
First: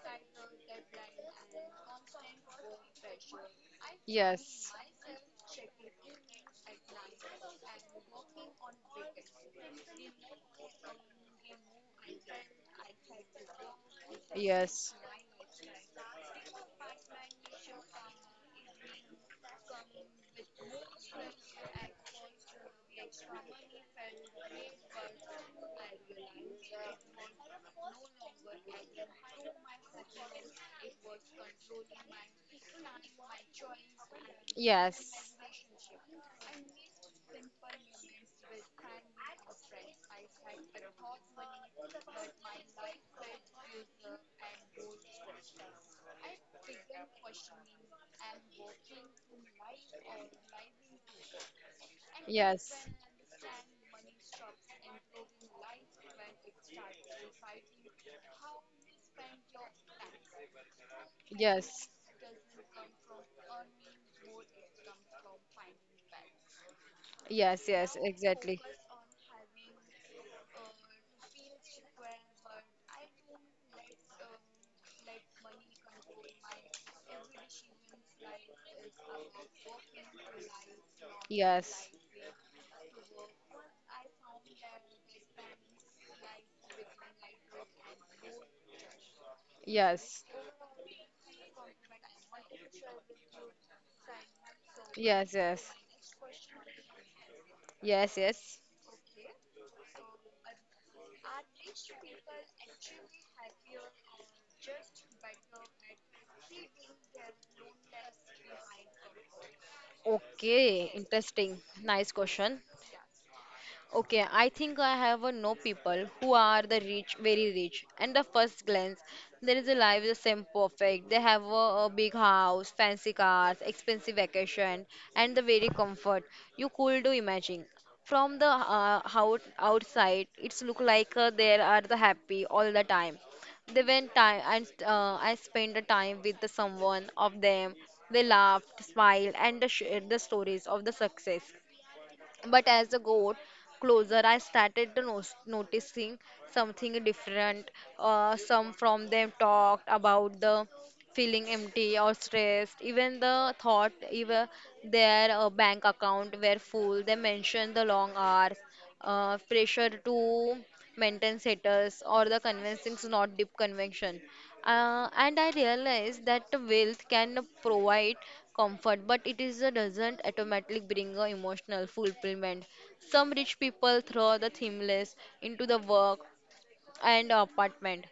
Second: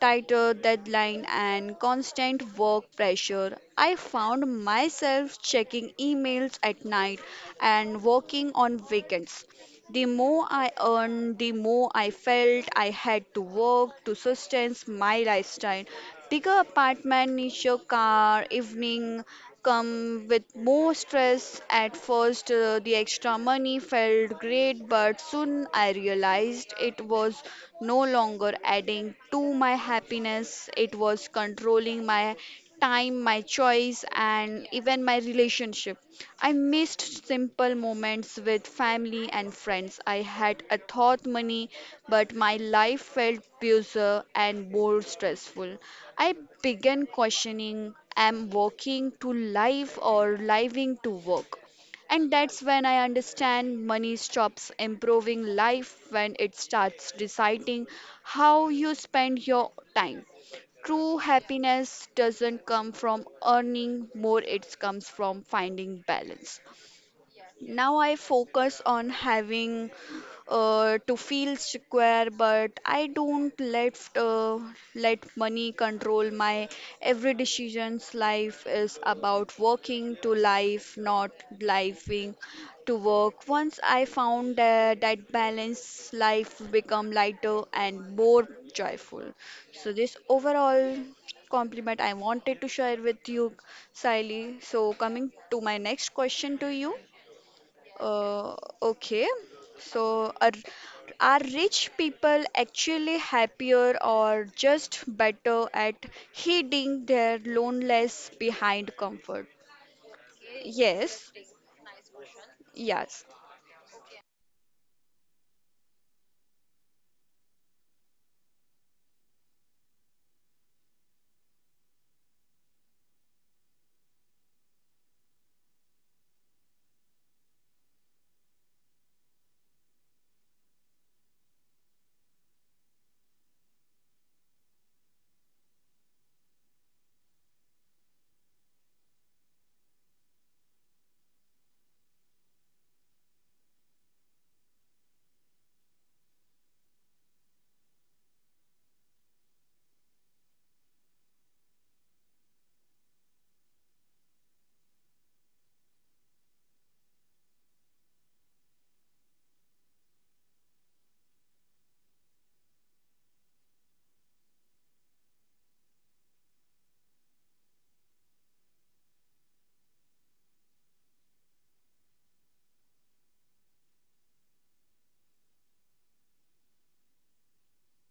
tighter deadline and constant work pressure. I found
yes.
myself checking emails at night and working on weekends. The more I earned, the more I felt I had to work to sustain
Yes.
my lifestyle. Bigger apartment, nicer car, evening come with more stress. At first, the extra money felt great, but soon I realized it was no longer adding to my happiness. It was controlling my time, my choice, and even
Yes.
my relationship. I missed simple moments with family and friends. I had a thought money, but my life felt busier and more stressful. I began questioning, am working to live or living to work? And that's when I understand money stops improving life when it starts deciding how you spend your time. True
Yes. Yes.
happiness doesn't come from earning more, it comes from finding balance.
Yes, yes,
Now I
exactly.
focus on having to feel secure, but I don't let money control my every decisions. Life is about working to life, not
Yes,
living to work. Once I found that balance, life become lighter and more joyful. So this
yes,
overall compliment I wanted to share with you, Siley. So coming
yes,
to
yes,
my next question to you.
yes,
Uh,
yes.
okay, so are rich people actually happier or just better at hiding their loneliness behind comfort?
Okay,
Yes,
interesting. Nice question.
yes,
Okay, I think I have a know people who are the rich, very rich, and the first glance there is a life the same perfect. They have a big house, fancy cars, expensive vacation, and the very comfort you could imagine. From the outside, it's look like they are the happy all the time. They went time and I spent the time with the someone of them. They laughed, smiled, and the shared the stories of the success. But as I got closer, I started to noticing something different. Some from them talked about the feeling empty or stressed, even the thought, even their bank account were full. They mentioned the long hours, pressure to maintain status or the convincing, not deep conviction. And I realized that the wealth can provide comfort, but it is doesn't automatically bring a emotional fulfillment. Some rich people throw the themless into the work and apartment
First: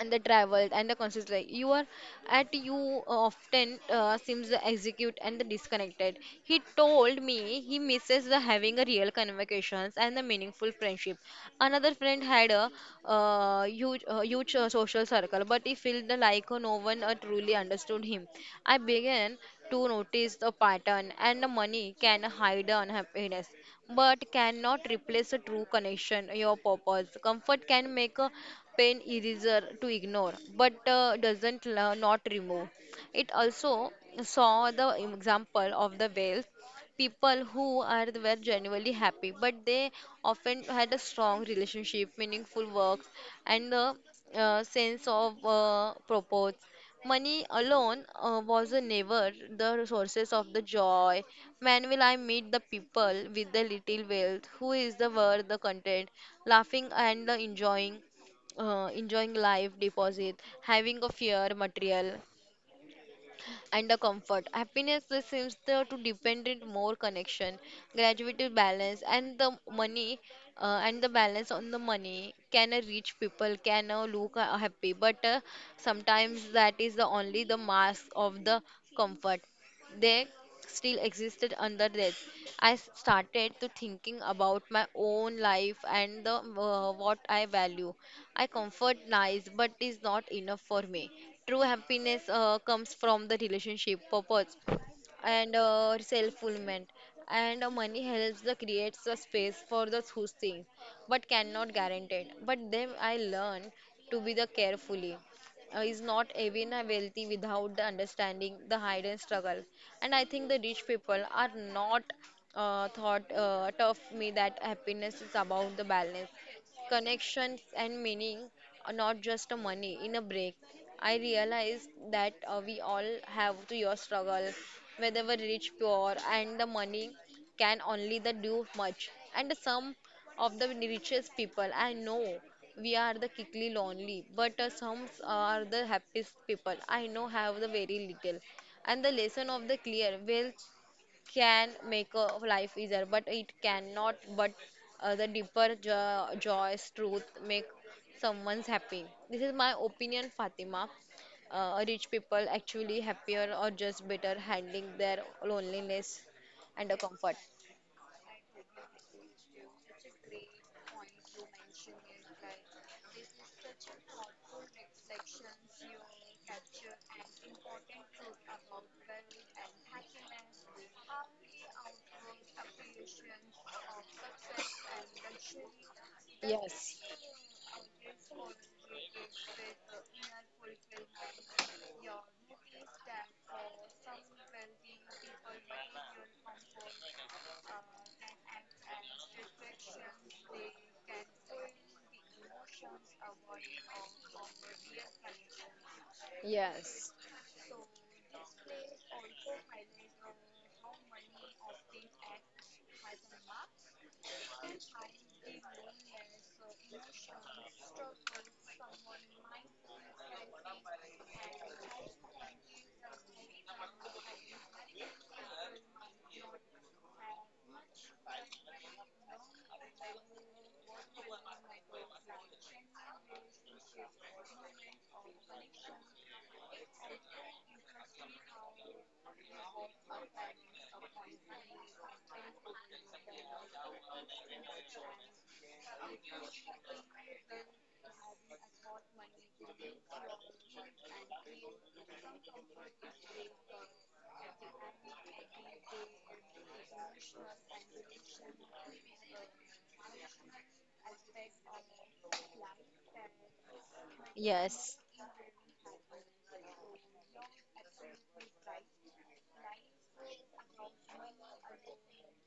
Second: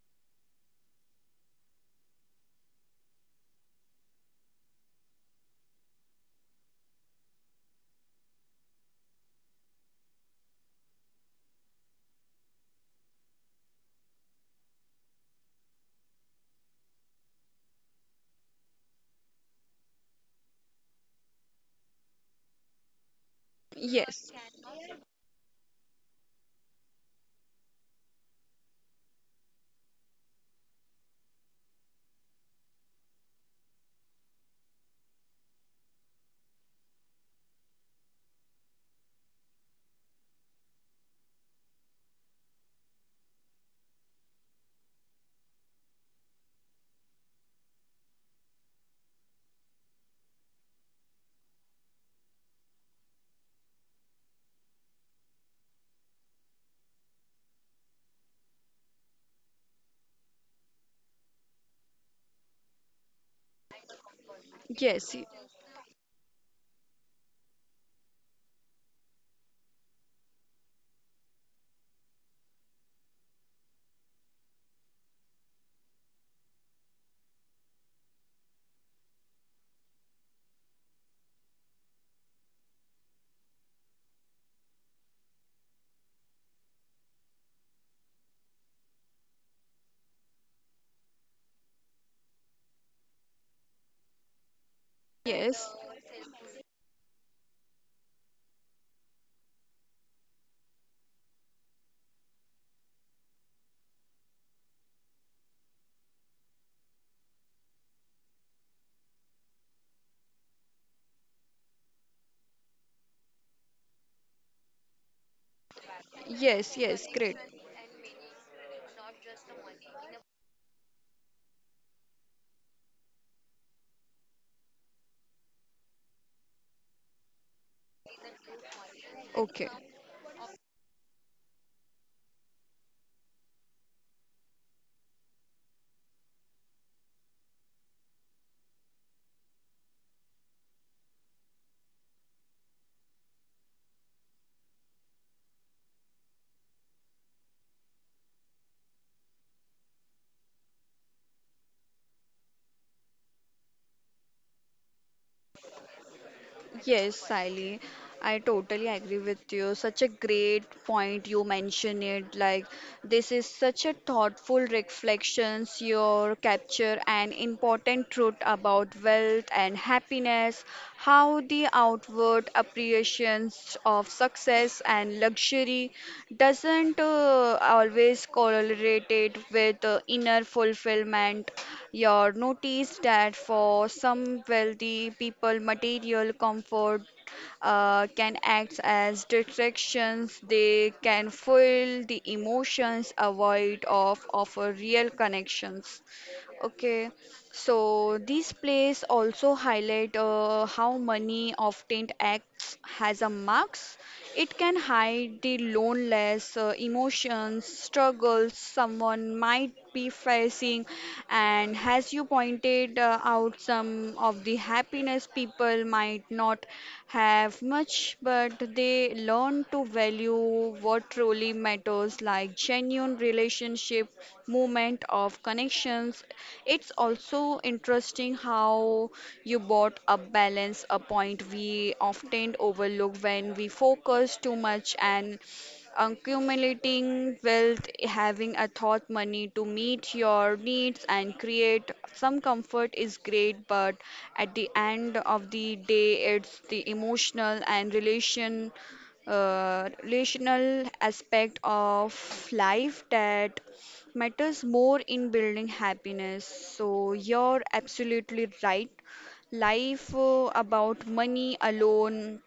and the travel and the consistency. You are at you often seems the execute and the disconnected. He told me he misses the having a real conversations and the meaningful friendship. Another friend had a huge social circle, but he felt the like no one truly understood him. I began to notice the pattern, and the money can hide the unhappiness but
yes,
cannot replace a true connection, your purpose. Comfort can make a pain easier to ignore, but doesn't la- not remove. It also saw the example of the wealth people who are were genuinely happy, but they often had a strong relationship, meaningful work, and the sense of purpose. Money alone was never the sources of the joy. Man will I meet the people with the little wealth who is the worth the content, laughing and the enjoying, enjoying life deposit, having a fair material and the comfort. Happiness
yes,
seems to depend on more connection, graduated balance, and the money and the balance on the money can a rich people, can look happy, but sometimes that is the only the mask of the comfort they still existed under that. Started to thinking about my own life and the what I value. I comfort nice but is not enough for me. True happiness comes from the relationship purpose and
yes,
self-fulfillment, and money helps the creates a space for the those things but cannot guarantee. But then I learn to be the carefully, is not even a wealthy without the understanding the hidden struggle. And I think the rich people are not thought tough me that happiness is about the balance,
yes, yes, great.
connections and meaning, are not just a money in a break. I realized that we all have to your struggle, whether we're rich poor, and the money can only the do much. And
Okay.
some of the richest people, I know we are the quickly lonely, but some are the happiest people I know have the very little. And the lesson of the clear wealth can make a life easier, but it cannot. But the deeper joys, truth make someone's happy. This is my opinion, Fatima. Rich people actually happier or just better handling their loneliness and a
Yes,
comfort?
Sally, I totally agree with you. Such a great point you mentioned it. Like, this is such a thoughtful reflections your capture an important truth about wealth and happiness, how the outward appreciations of success and luxury
Yes.
doesn't always correlate it with inner fulfillment. You'll notice that for some wealthy people, material comfort can act as distractions. They can fuel the emotions, avoid of offer real connections. Okay.
Yes,
So these plays also highlight how money often acts as a mask. It can hide the loneliness, emotions, struggles someone might be facing, and as you pointed out, some of the happiness people might not have much, but they learn to value what truly matters, like genuine relationship, moment of connections. It's also interesting how you brought up balance, a point we often overlook when we focus too much and accumulating wealth. Having a thought money to meet your needs and create some comfort is great, but at the end of the day, it's the emotional and relational aspect of life that matters
yes,
more in building happiness. So you're absolutely right. Life about money alone,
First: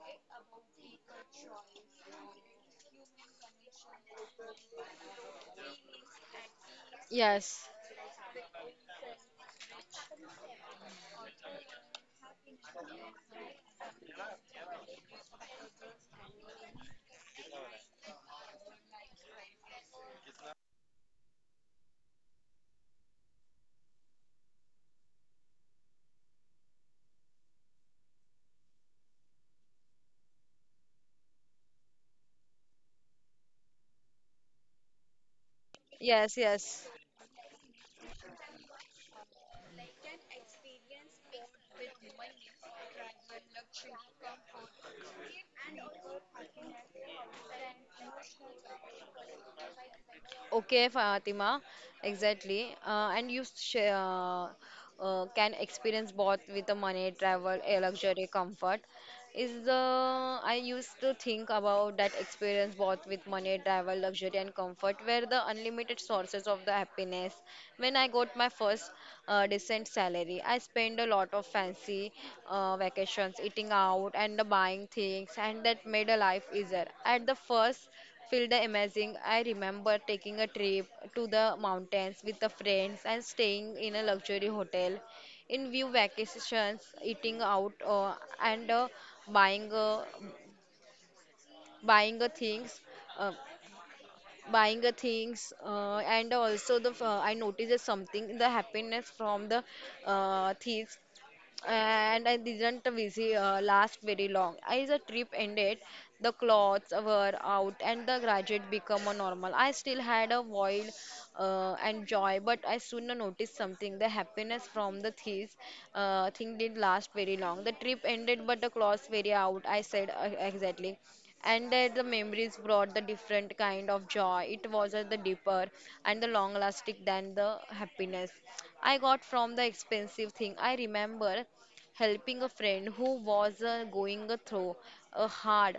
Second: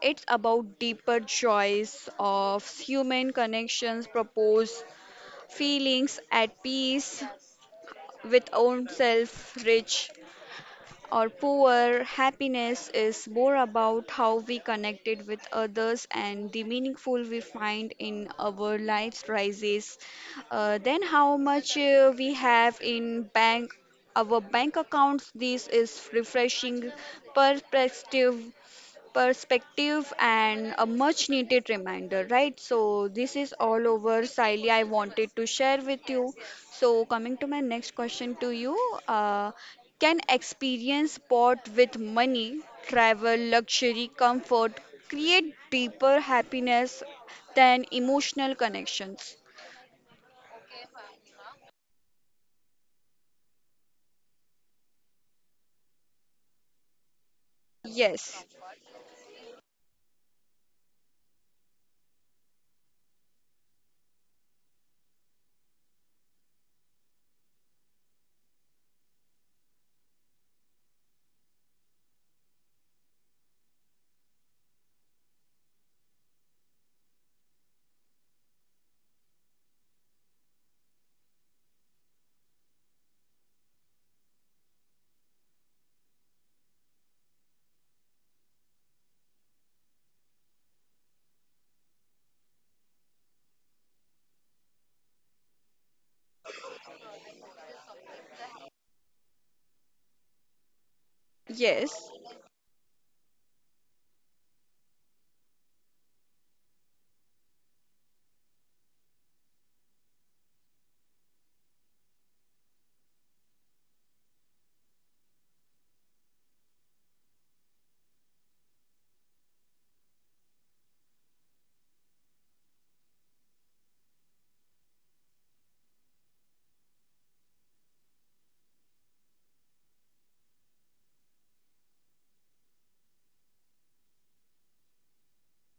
it's about deeper joys of human connections, propose feelings at peace
yes,
with oneself, rich or poor. Happiness is more about how we connected with others and the meaningful we find in our lives rises. Then how much we have in bank our bank accounts. This is refreshing perspective perspective and a much needed reminder, right? So, this is all over, Siley, I wanted to share with you.
yes, yes.
So, coming to my next question to you. uh, Can experience bought with money, travel, luxury, comfort create deeper happiness than emotional connections?
Okay, Fatima, exactly. And you share, can experience both with the money, travel, a luxury,
Yes,
comfort. Is the I used to think about that experience both with money, travel, luxury, and comfort were the unlimited sources of the happiness. When I got my first decent salary, I spent a lot of fancy vacations, eating out, and buying things, and that made a life easier. At the first feel the amazing. I remember taking a trip to the mountains with the friends and staying in a luxury hotel in view vacations eating out and buying buying things, uh, buying a things and also the I noticed something the happiness from the things,
yes,
and I didn't visit last very long. As the trip ended, the clothes were out and the graduate become a normal. I still had a void and joy, but I soon noticed something. The happiness from the thieves thing did last very long. The trip ended, but the clothes very out. I said exactly, and that the memories brought the different kind of joy. It was the deeper and the long lasting than the happiness I got from the expensive thing. I remember helping a friend who was going through a hard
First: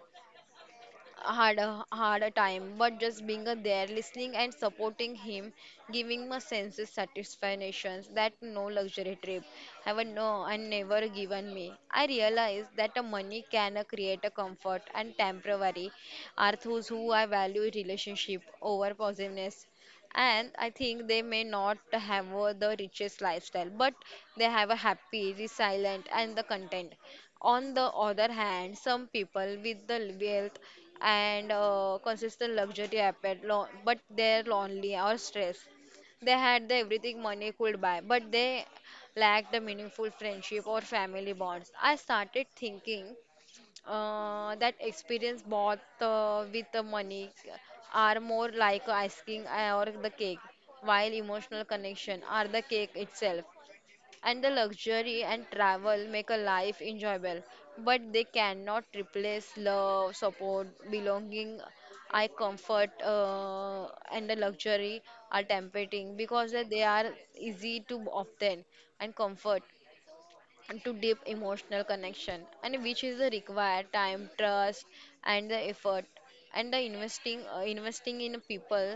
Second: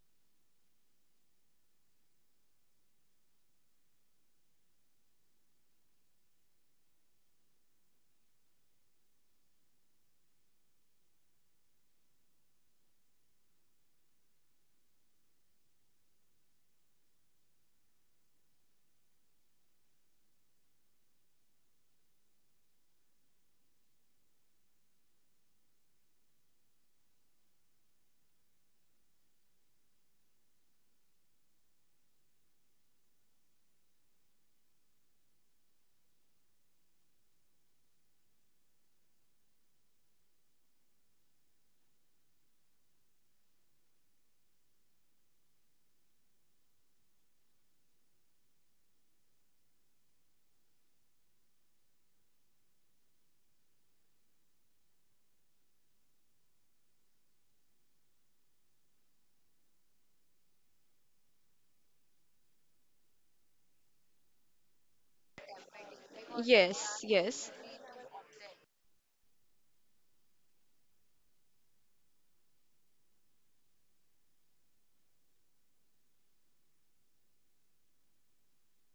had a hard a time, but just being a there, listening and supporting him, giving me sense of satisfaction that no luxury trip ever no and never given me. I realized that the money can create a comfort and temporary are those who I value relationship over positiveness. And I think they may not have the richest lifestyle, but they have a happy, resilient, and the content. On the other hand, some people with the wealth and consistent luxury appeared, but they're lonely or stressed. They had the everything money could buy, but they lacked the meaningful friendship or family bonds. I started thinking that experience bought with the money are more like ice cream or the cake, while emotional connection are the cake itself, and the luxury and travel make a life enjoyable, but they cannot replace love, support, belonging. I comfort, and the luxury are tempting because that they
yes,
are
yes,
easy to obtain and comfort to deep emotional connection, and which is the required time trust and the effort and the investing investing in people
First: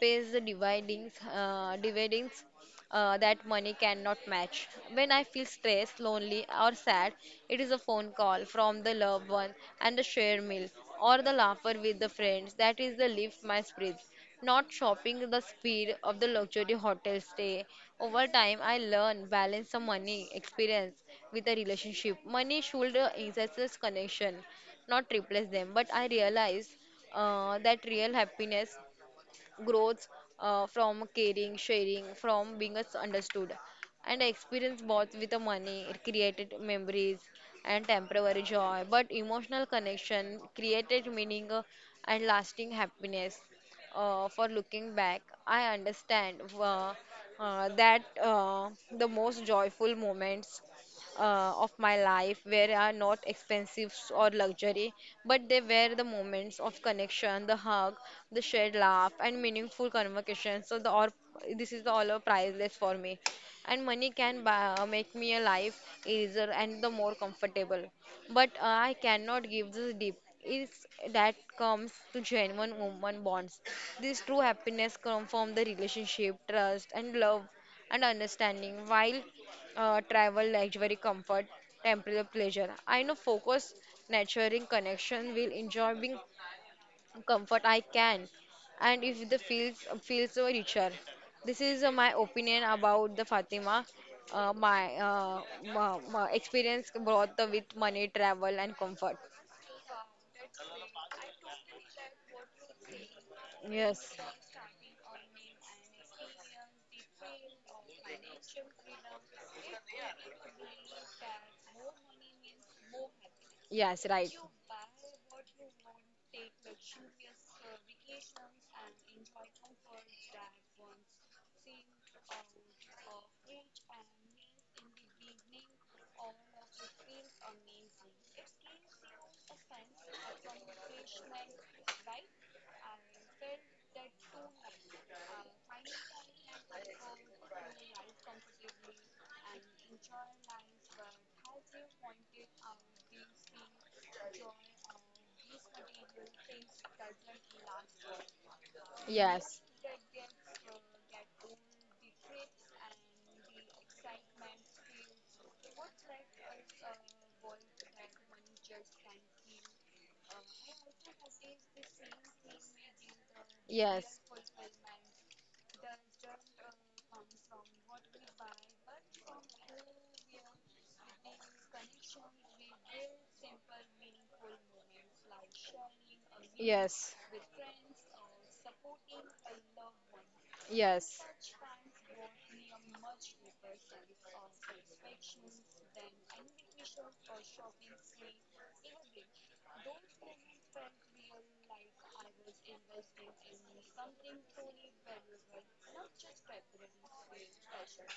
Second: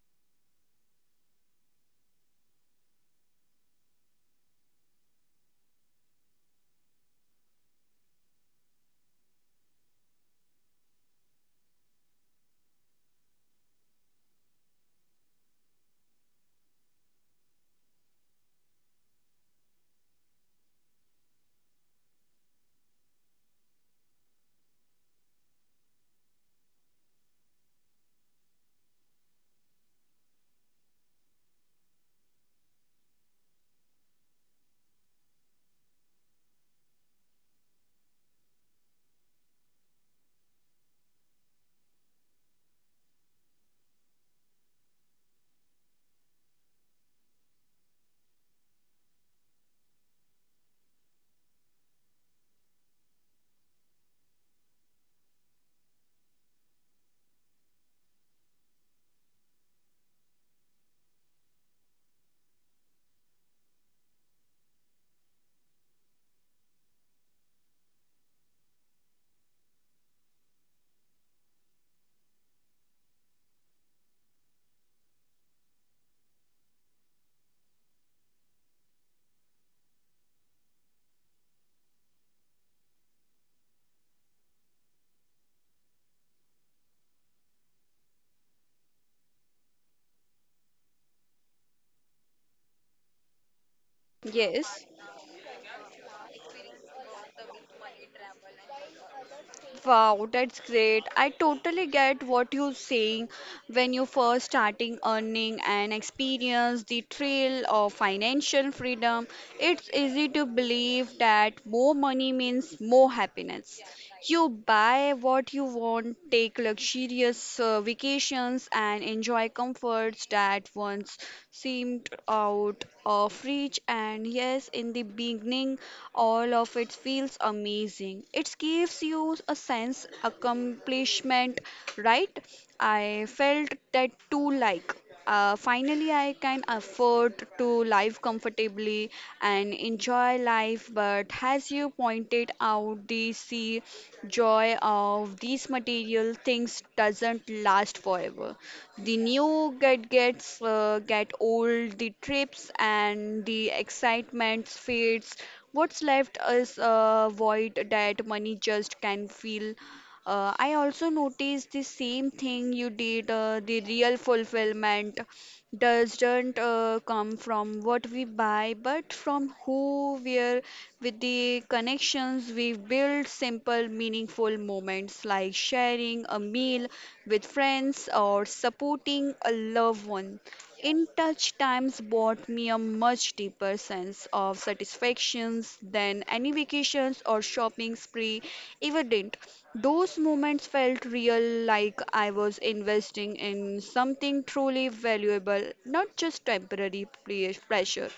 pays the dividends dividends that money cannot match. When I feel stressed, lonely or sad, it is a phone call from the loved one and the share meal or the laughter with the friends that is the lift my spirits, not shopping the speed of the luxury hotel stay. Over time, I learned balance the money experience with the relationship. Money should enhance this connection, not replace them. But I realized that real happiness grows from caring, sharing, from being us understood. And I experienced both with the money, it created memories and temporary joy, but emotional connection created meaning and lasting happiness. For looking back, I understand that the most joyful moments of my life where are not expensive or luxury, but they were the moments of connection, the hug, the shared laugh, and meaningful conversations. So the or this is the all are priceless for me, and money can buy, make me a life easier and the more comfortable, but I cannot give this deep is that comes to genuine human bonds. This true happiness comes from the relationship, trust, and love and understanding. While travel, luxury, comfort, temporary pleasure. I know focus, nurturing connection will enjoy being comfort I can, and if the feels feels so richer. This is my opinion about the Fatima. Uh, my,
yes.
uh, my experience brought with money, travel, and comfort.
Wow, that's great. I totally get what you're saying when you
Yes.
first starting earning and experience the thrill of financial freedom. It's easy to believe that more money means more happiness.
Yes, right.
You buy what you want, take luxurious vacations, and enjoy comforts that once seemed out of reach. And yes, in the beginning, all of it feels amazing. It gives you a sense accomplishment, right? I felt that too, like. Finally, I can afford to live comfortably and enjoy life, but as you pointed out, the sea joy of these material things doesn't last forever. The
Yes.
new get old, the trips and the excitement fades. What's left is a void that money just can fill. I also noticed the same thing you did. The real
Yes.
fulfillment doesn't come from what we buy, but from who we are with the connections we build, simple, meaningful moments like sharing a meal with friends or supporting a loved one. In
Yes.
touch times brought me a much deeper sense of
Yes.
satisfactions than any vacations or shopping spree ever did. Those moments felt real, like I was investing in something truly valuable, not just temporary pleasure.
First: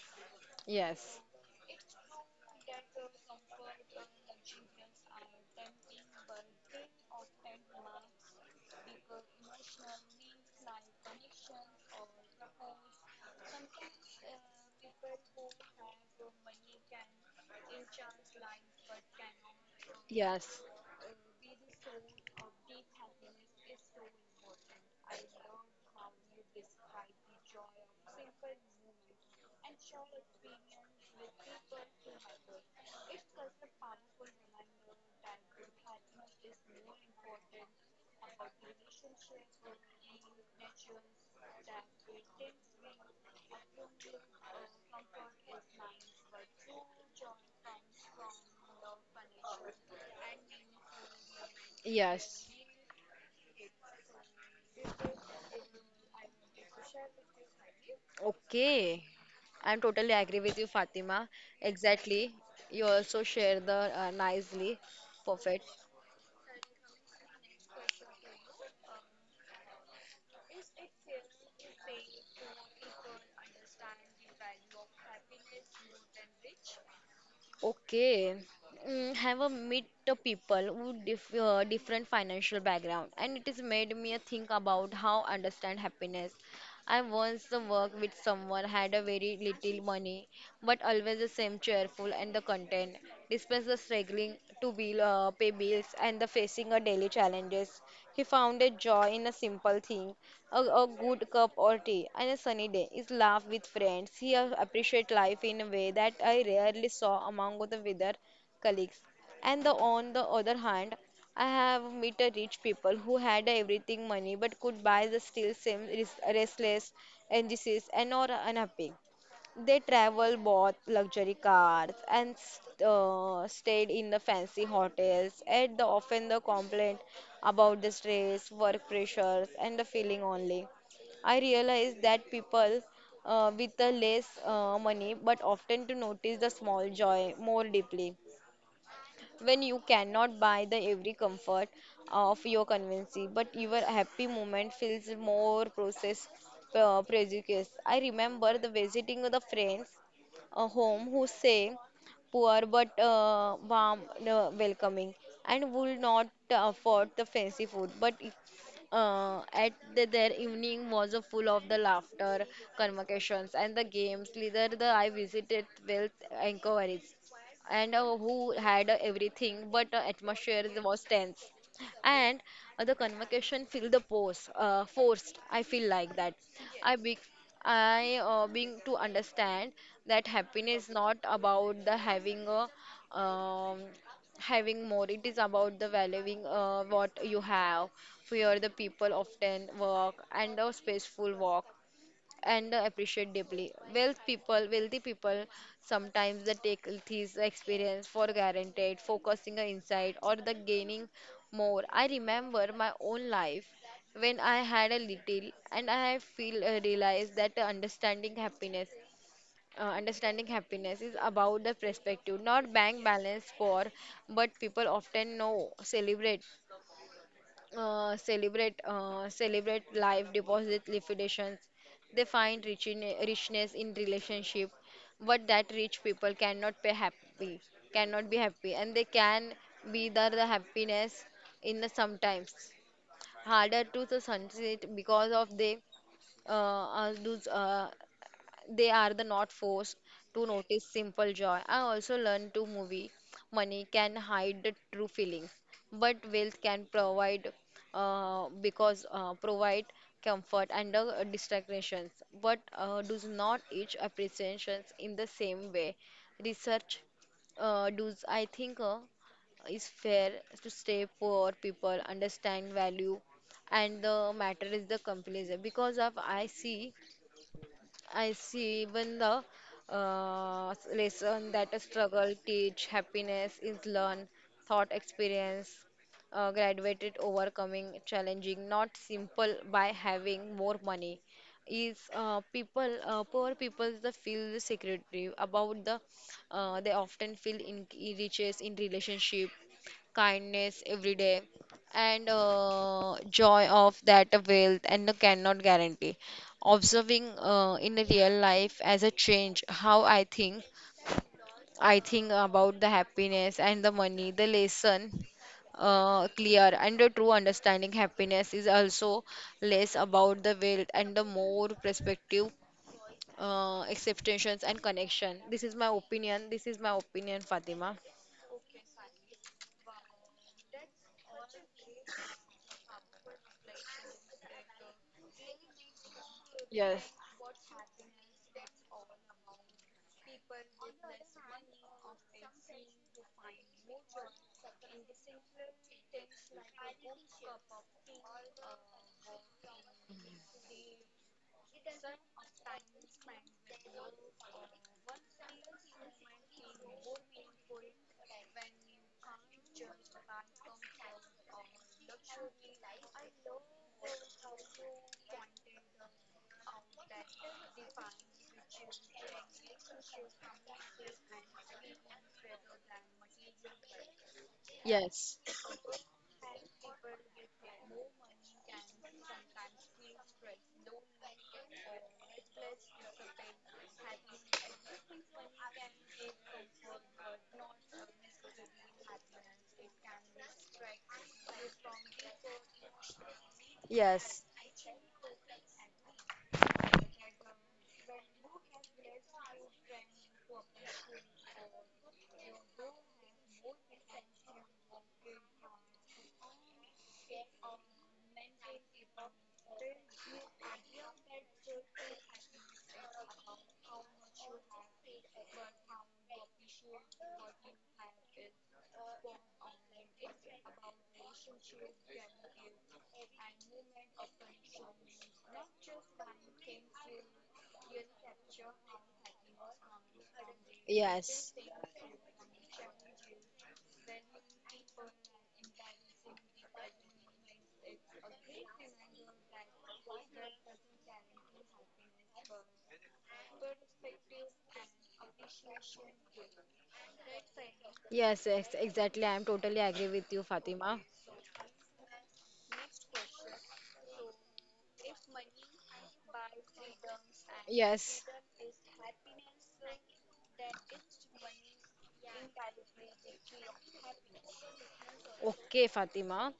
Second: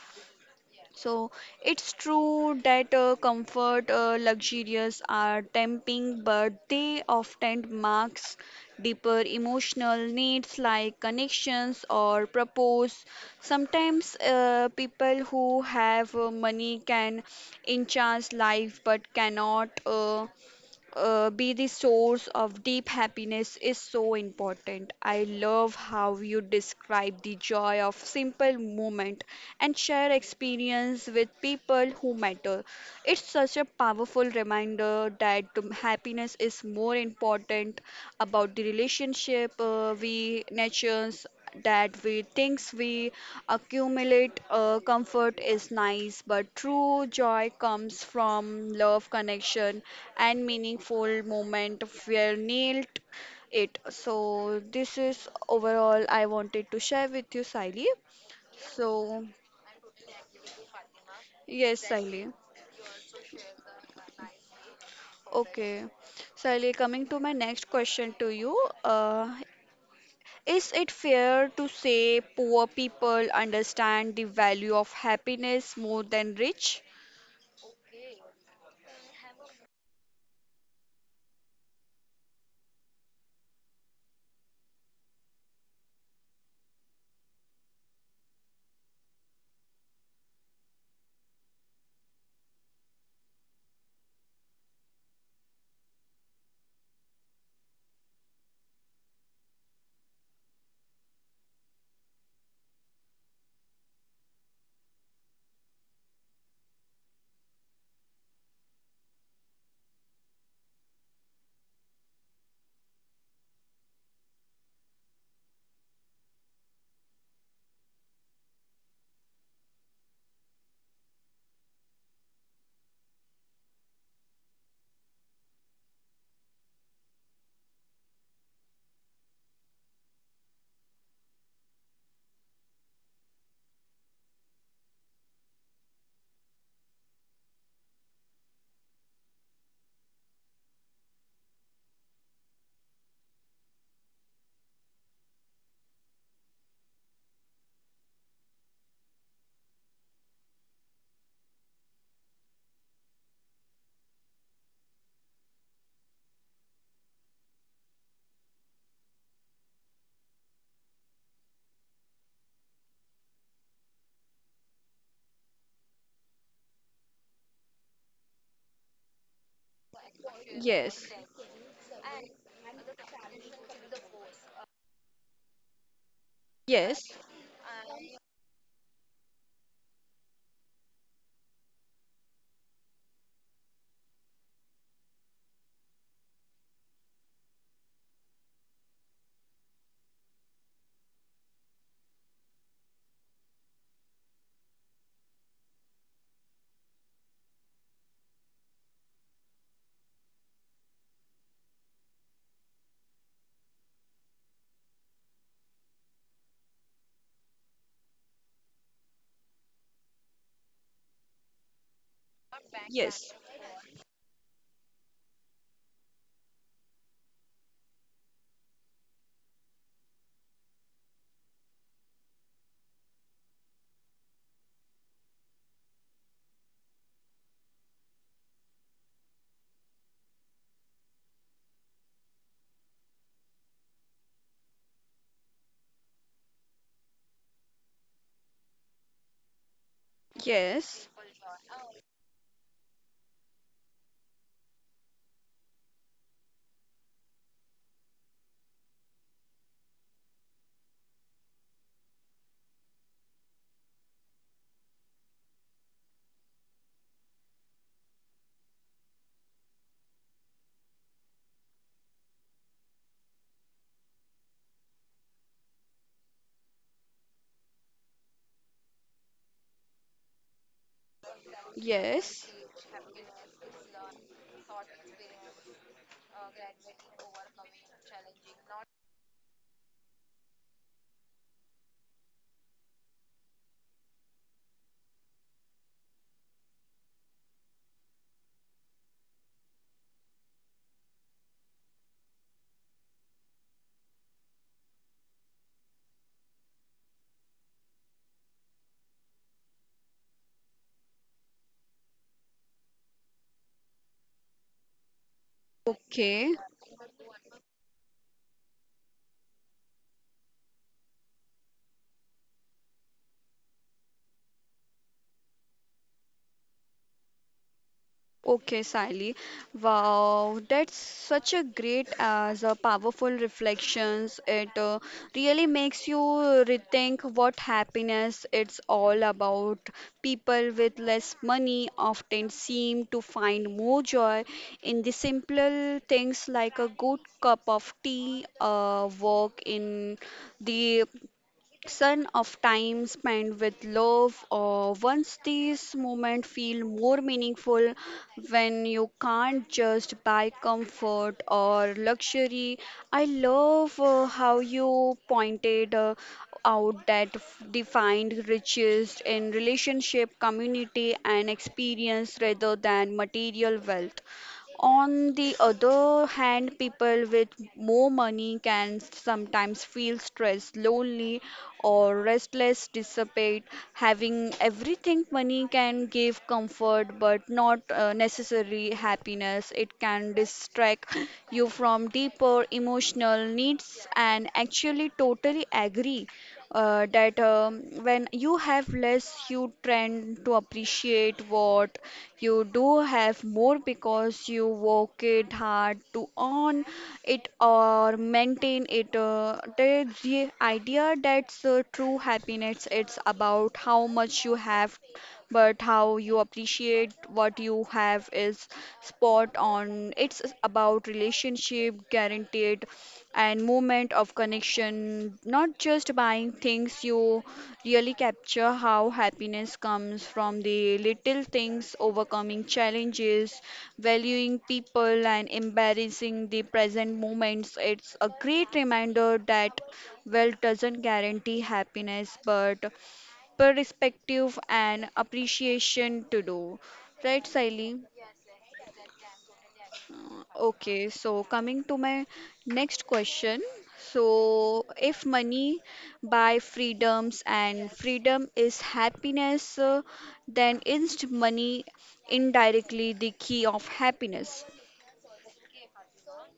Yes,
So it's true that comfort, luxurious are tempting, but they often marks deeper emotional needs like connections or purpose. Sometimes people who have money can enhance life, but cannot.
yes,
Be the source of deep happiness is so important. I love how you describe the joy of simple moment and share experience with people who matter. It's such a powerful reminder that happiness is more important about the relationship we nurtures that we thinks we accumulate. Comfort is nice, but true joy comes from love connection and meaningful moment where
yes.
nailed it. So this is overall I wanted to share with you, Siley.
Okay.
So
I'm totally agree with you, Fatima.
yes, Siley.
Exactly. You also share the nicely. Perfect.
Okay, Siley, coming to my next question to you. uh, is it fair to say poor people understand the value of happiness more than rich?
Okay. Mm, have a meet the people who different financial background, and it has made me think about how understand happiness. I once worked with someone had a very little money, but always the same cheerful and the content, despite the struggling to bill, pay bills and the facing a daily challenges. He found a joy in a simple thing, a good cup or tea on a sunny day is laugh with friends. He appreciate life in a way that I rarely saw among the other colleagues. And the, on the other hand, I have met a rich people who had everything money but could buy the still same restless, anxious and or unhappy. They travel bought luxury cars and stayed in the fancy hotels. At the often the complaint about the stress, work pressures, and the feeling only. I realized that people with the less money but often to notice the small joy more deeply. When you cannot buy the every comfort of your convenience, but your happy moment feels more process prejudiced. I remember the visiting of the friends a home who say poor but warm welcoming, and would not afford the fancy food, but at the, their evening was a full of the laughter convocations and the games leader. The I visited wealth inquiries and who had everything, but atmosphere was
Yes.
tense. And the convocation feel the pose, forced. I feel like that. I
Yes.
be, I being to understand that happiness not about the having a having more. It is about the valuing what you have. Fear the people often walk and a spaceful walk and appreciate deeply. Wealthy people, sometimes they take this experience for granted, focusing on insight or the gaining more. I remember my own life when I had a little, and I feel realized that understanding happiness. Understanding happiness is about the perspective, not bank
Yes.
balance score, but people often know, celebrate celebrate life deposit liquidations. They find richness in relationship, but that rich people cannot be happy and they can be the happiness in the sometimes harder to the sunset because of they uh, those they are the not forced to notice
Yes.
simple joy. I also learned to movie. Money can hide the true feelings, but wealth can provide because provide comfort and distractions, but does not each appreciations in the same way. Research does I think is fair to stay poor people understand value and the matter is the companies because of I see even the lesson that a struggle
Yes.
teach happiness is learned thought experience graduated overcoming challenging not simple by having more money is people poor people the feel the secretive about the they often feel in riches in relationship kindness every day and joy of that wealth and cannot guarantee observing in real life as a change how I think. I think about the happiness and the money, the lesson
Okay.
clear and the true understanding happiness is also less about the wealth and the more perspective acceptations and connection. This is my opinion. This is my opinion, Fatima.
Okay, Sally. Wow, that's such a great as a powerful reflections. It really makes you
Yes.
rethink what happiness it's all about. People with less money often seem to find more joy in the simpler things, like a good cup of tea, a walk in the son of time spent with love or once. These moments feel more meaningful when you can't just buy comfort or luxury. I love how you pointed out that defined riches in relationship, community and experience rather than material wealth. On
Yes.
the other hand, people with more money can sometimes feel stressed, lonely, or restless, dissipate. Having everything money can give comfort, but not necessarily happiness. It can distract you from deeper emotional needs,
Yes.
and actually, totally agree that when you have less, you tend to appreciate what you do have more, because you work it hard to earn it or maintain it. The idea that's true happiness, it's about how much you have but how you appreciate what you have is spot on. It's about relationship, guaranteed, and moment of connection, not just buying things. You really capture how happiness comes from the little
Yes.
things, overcoming challenges, valuing people, and embarrassing the present moments. It's a great reminder that wealth doesn't guarantee happiness, but perspective and appreciation to do. Right, Siley?
Yes, yes, exactly. I'm totally agree with you, Fatima.
Okay, so coming to my next question. So, if money buy freedoms and
Yes.
freedom is happiness, then isn't money indirectly the key of happiness?
Okay, Fatima.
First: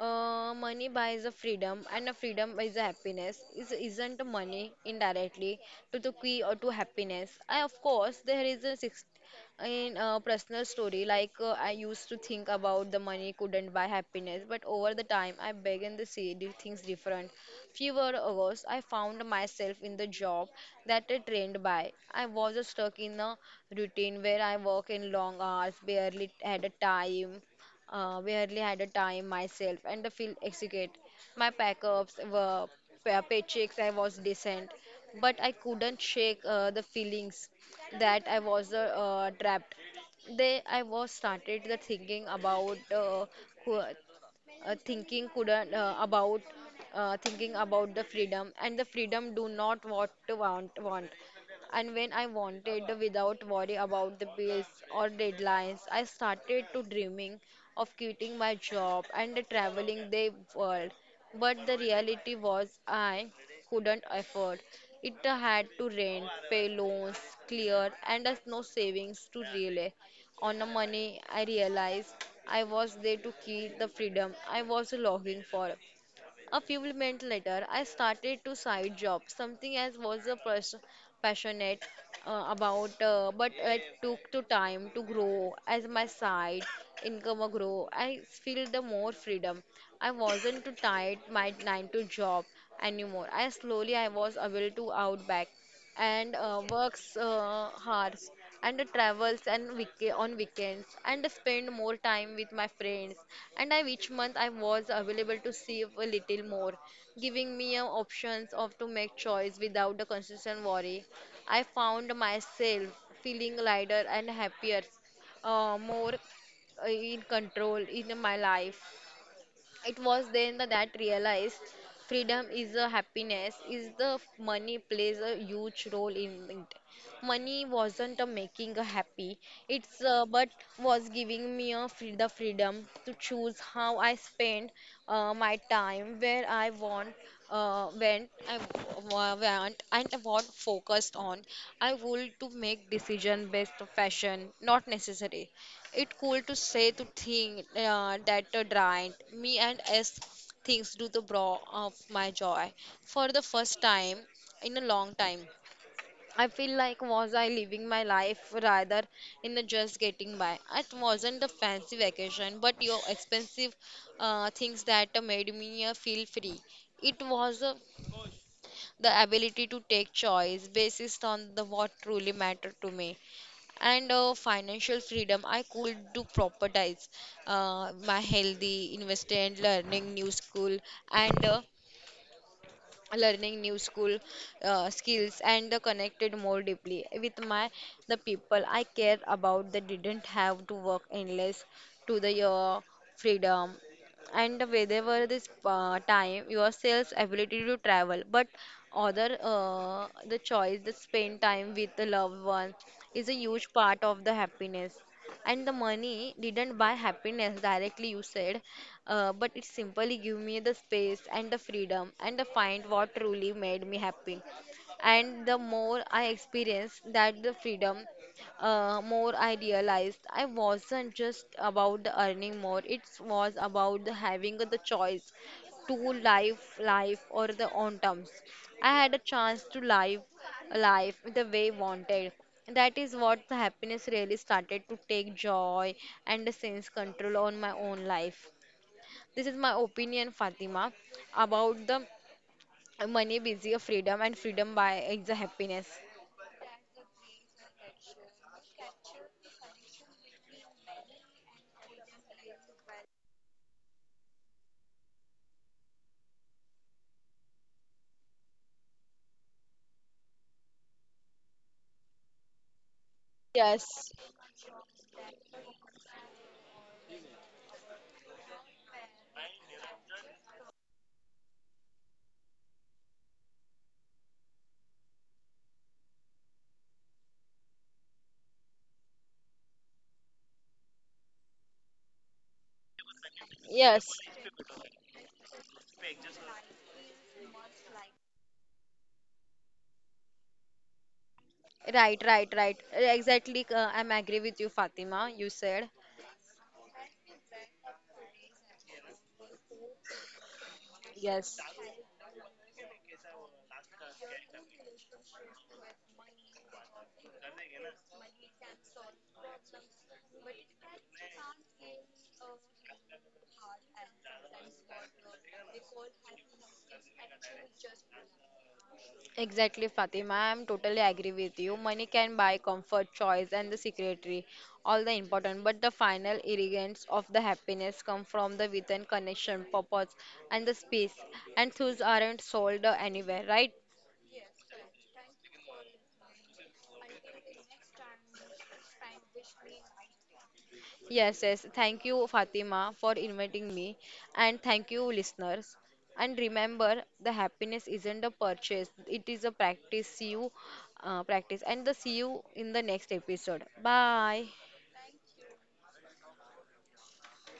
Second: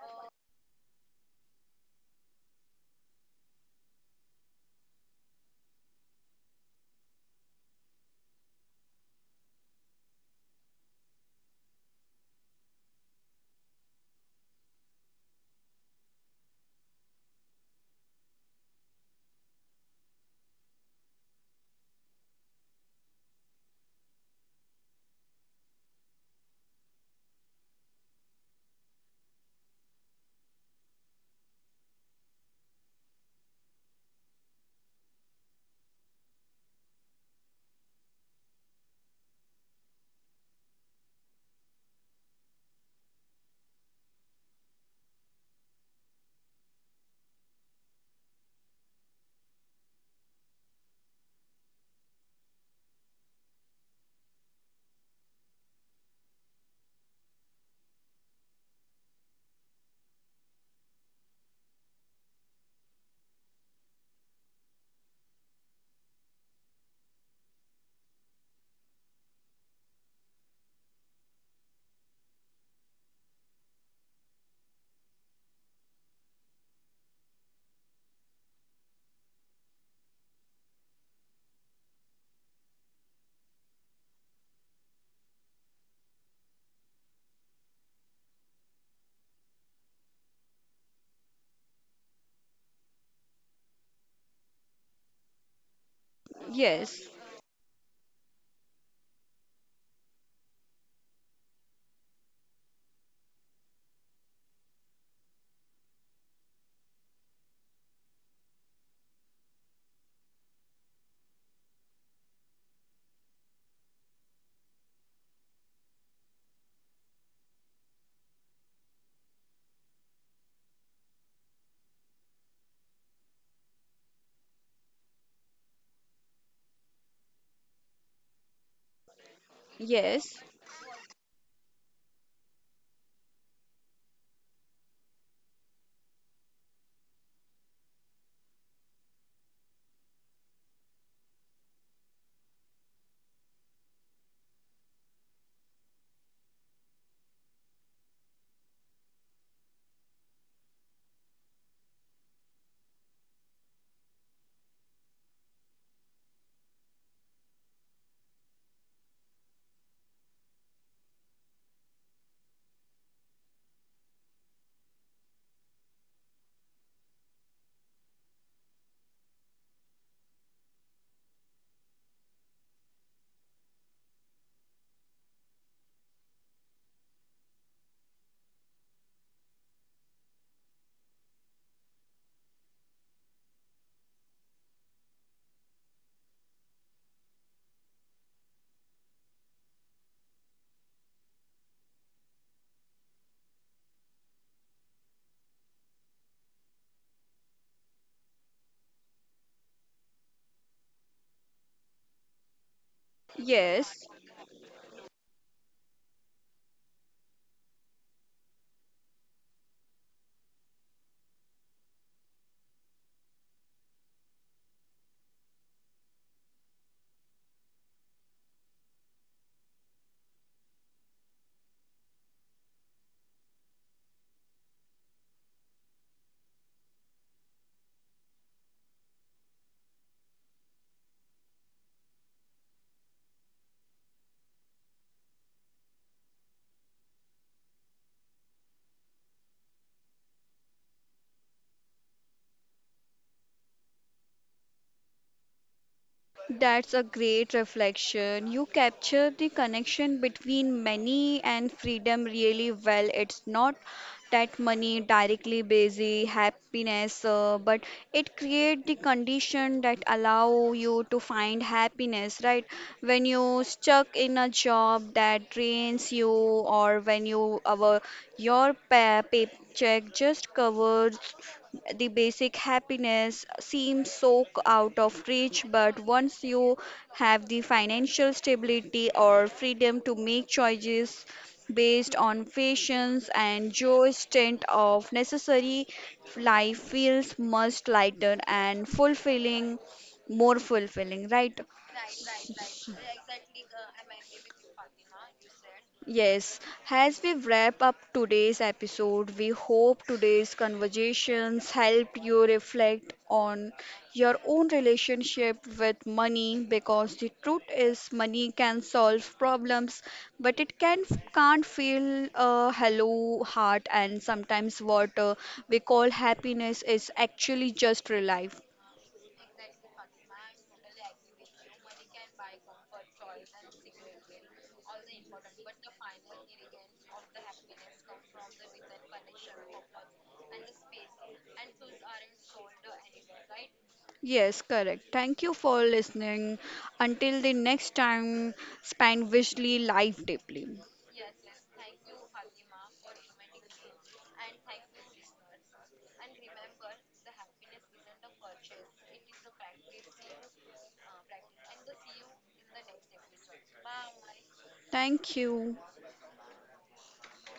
Money buys a freedom, and a freedom buys a happiness. Is isn't money indirectly to the key or to happiness? I of course there is a six in a personal story. Like I used to think about the money couldn't buy happiness, but over the time I began to see the things different. Fewer hours, I found myself in the job that I trained by. I was stuck in a routine where I work in long hours, barely had a time, barely had a time myself, and the feel execute. My packups were paychecks. I was decent, but I couldn't shake the feelings that I was trapped. They, I was started the thinking about thinking couldn't about thinking about the freedom and the freedom do not what to want and when I wanted without worry about the bills or deadlines I started to dreaming of quitting my job and traveling the world. But the reality was I couldn't afford it. I had to rent pay loans clear and as no savings to relay on the money, I realized I was there to keep the freedom I was longing for. A few months later, I started to side job, something I was a passionate about, but it took to time to grow as my side income grow. I feel the more freedom. I wasn't too tied my nine to job anymore. I slowly I was able to out back and
Yes,
works hard and travels and on weekends and spend more time with my friends and I each month I was available to save a little more, giving me options of to make choice without the constant worry. I found myself feeling lighter and happier, more in control in my life. It was then that realized freedom is a happiness, is the money plays a huge role in it. Money wasn't a making a happy, it's
yes,
but was giving me a free, the freedom to choose how I spend my time, where I want, when I want, and what focused on. I would to make decision based on fashion, not necessary it cool to say to think that the giant me and as things do the bra of my joy for the first time in a long time. I feel like was I living my life rather in a just getting by. It wasn't a fancy vacation, but your expensive things that made me feel free. It was the ability to take choice basis on the what truly mattered to me. And financial freedom I could do propertize my healthy invested learning new school and learning new school skills and the connected more deeply with my the people I care about. They didn't have to work endless to the your freedom. And whenever this time yourself's ability to travel but other the choice to spend time with the loved one is a huge
yes.
part of the happiness. And the money didn't buy happiness directly you said, but it simply gave me the space and the freedom and the find what truly made me happy. And the more I experienced that the freedom, more I realized I wasn't just about the earning more. It was about the having the choice to live life or the own terms. I had a chance to live life the way wanted. That is what the happiness really started to take joy and a sense control on my own life. This is my opinion, Fatima, about the money busy of freedom and freedom by it's a happiness.
That's a great reflection. You capture the connection between money and freedom really well. It's not that money directly busy happiness, but it creates the condition that allow you to find happiness, right? When you
Yes,
stuck in a job that drains you or when you our your paycheck just covers the basic, happiness seems so out of reach. But once you have the financial stability or freedom to make choices based on fashions and
yes.
Joe's stint of necessary, life feels much lighter and fulfilling, more fulfilling, right?
Right, right, right. Exactly, I'm agree with you, Fatima. You said.
Yes, as we wrap up today's episode, we hope today's
Yes.
conversations helped you reflect on your own relationship with money, because the truth is money can solve problems, but it can't feel a hello heart, and sometimes what we call happiness is actually just relief.
Exactly, Fatima. I'm totally agree with you. Money can buy comfort, choice, and the secretary, all the important. But the final ingredients of the happiness come from the within connection, purpose, and the space. And those aren't sold anywhere, right?
Yes, correct. Thank you for listening. Until the next time, spend wisely, life deeply.
Yes, yes. Thank you, Fatima, for inviting me. And thank you, listeners. And remember, the happiness isn't a purchase, it is a practice. See you, practice. And the see you in the next episode. Bye.
Thank you.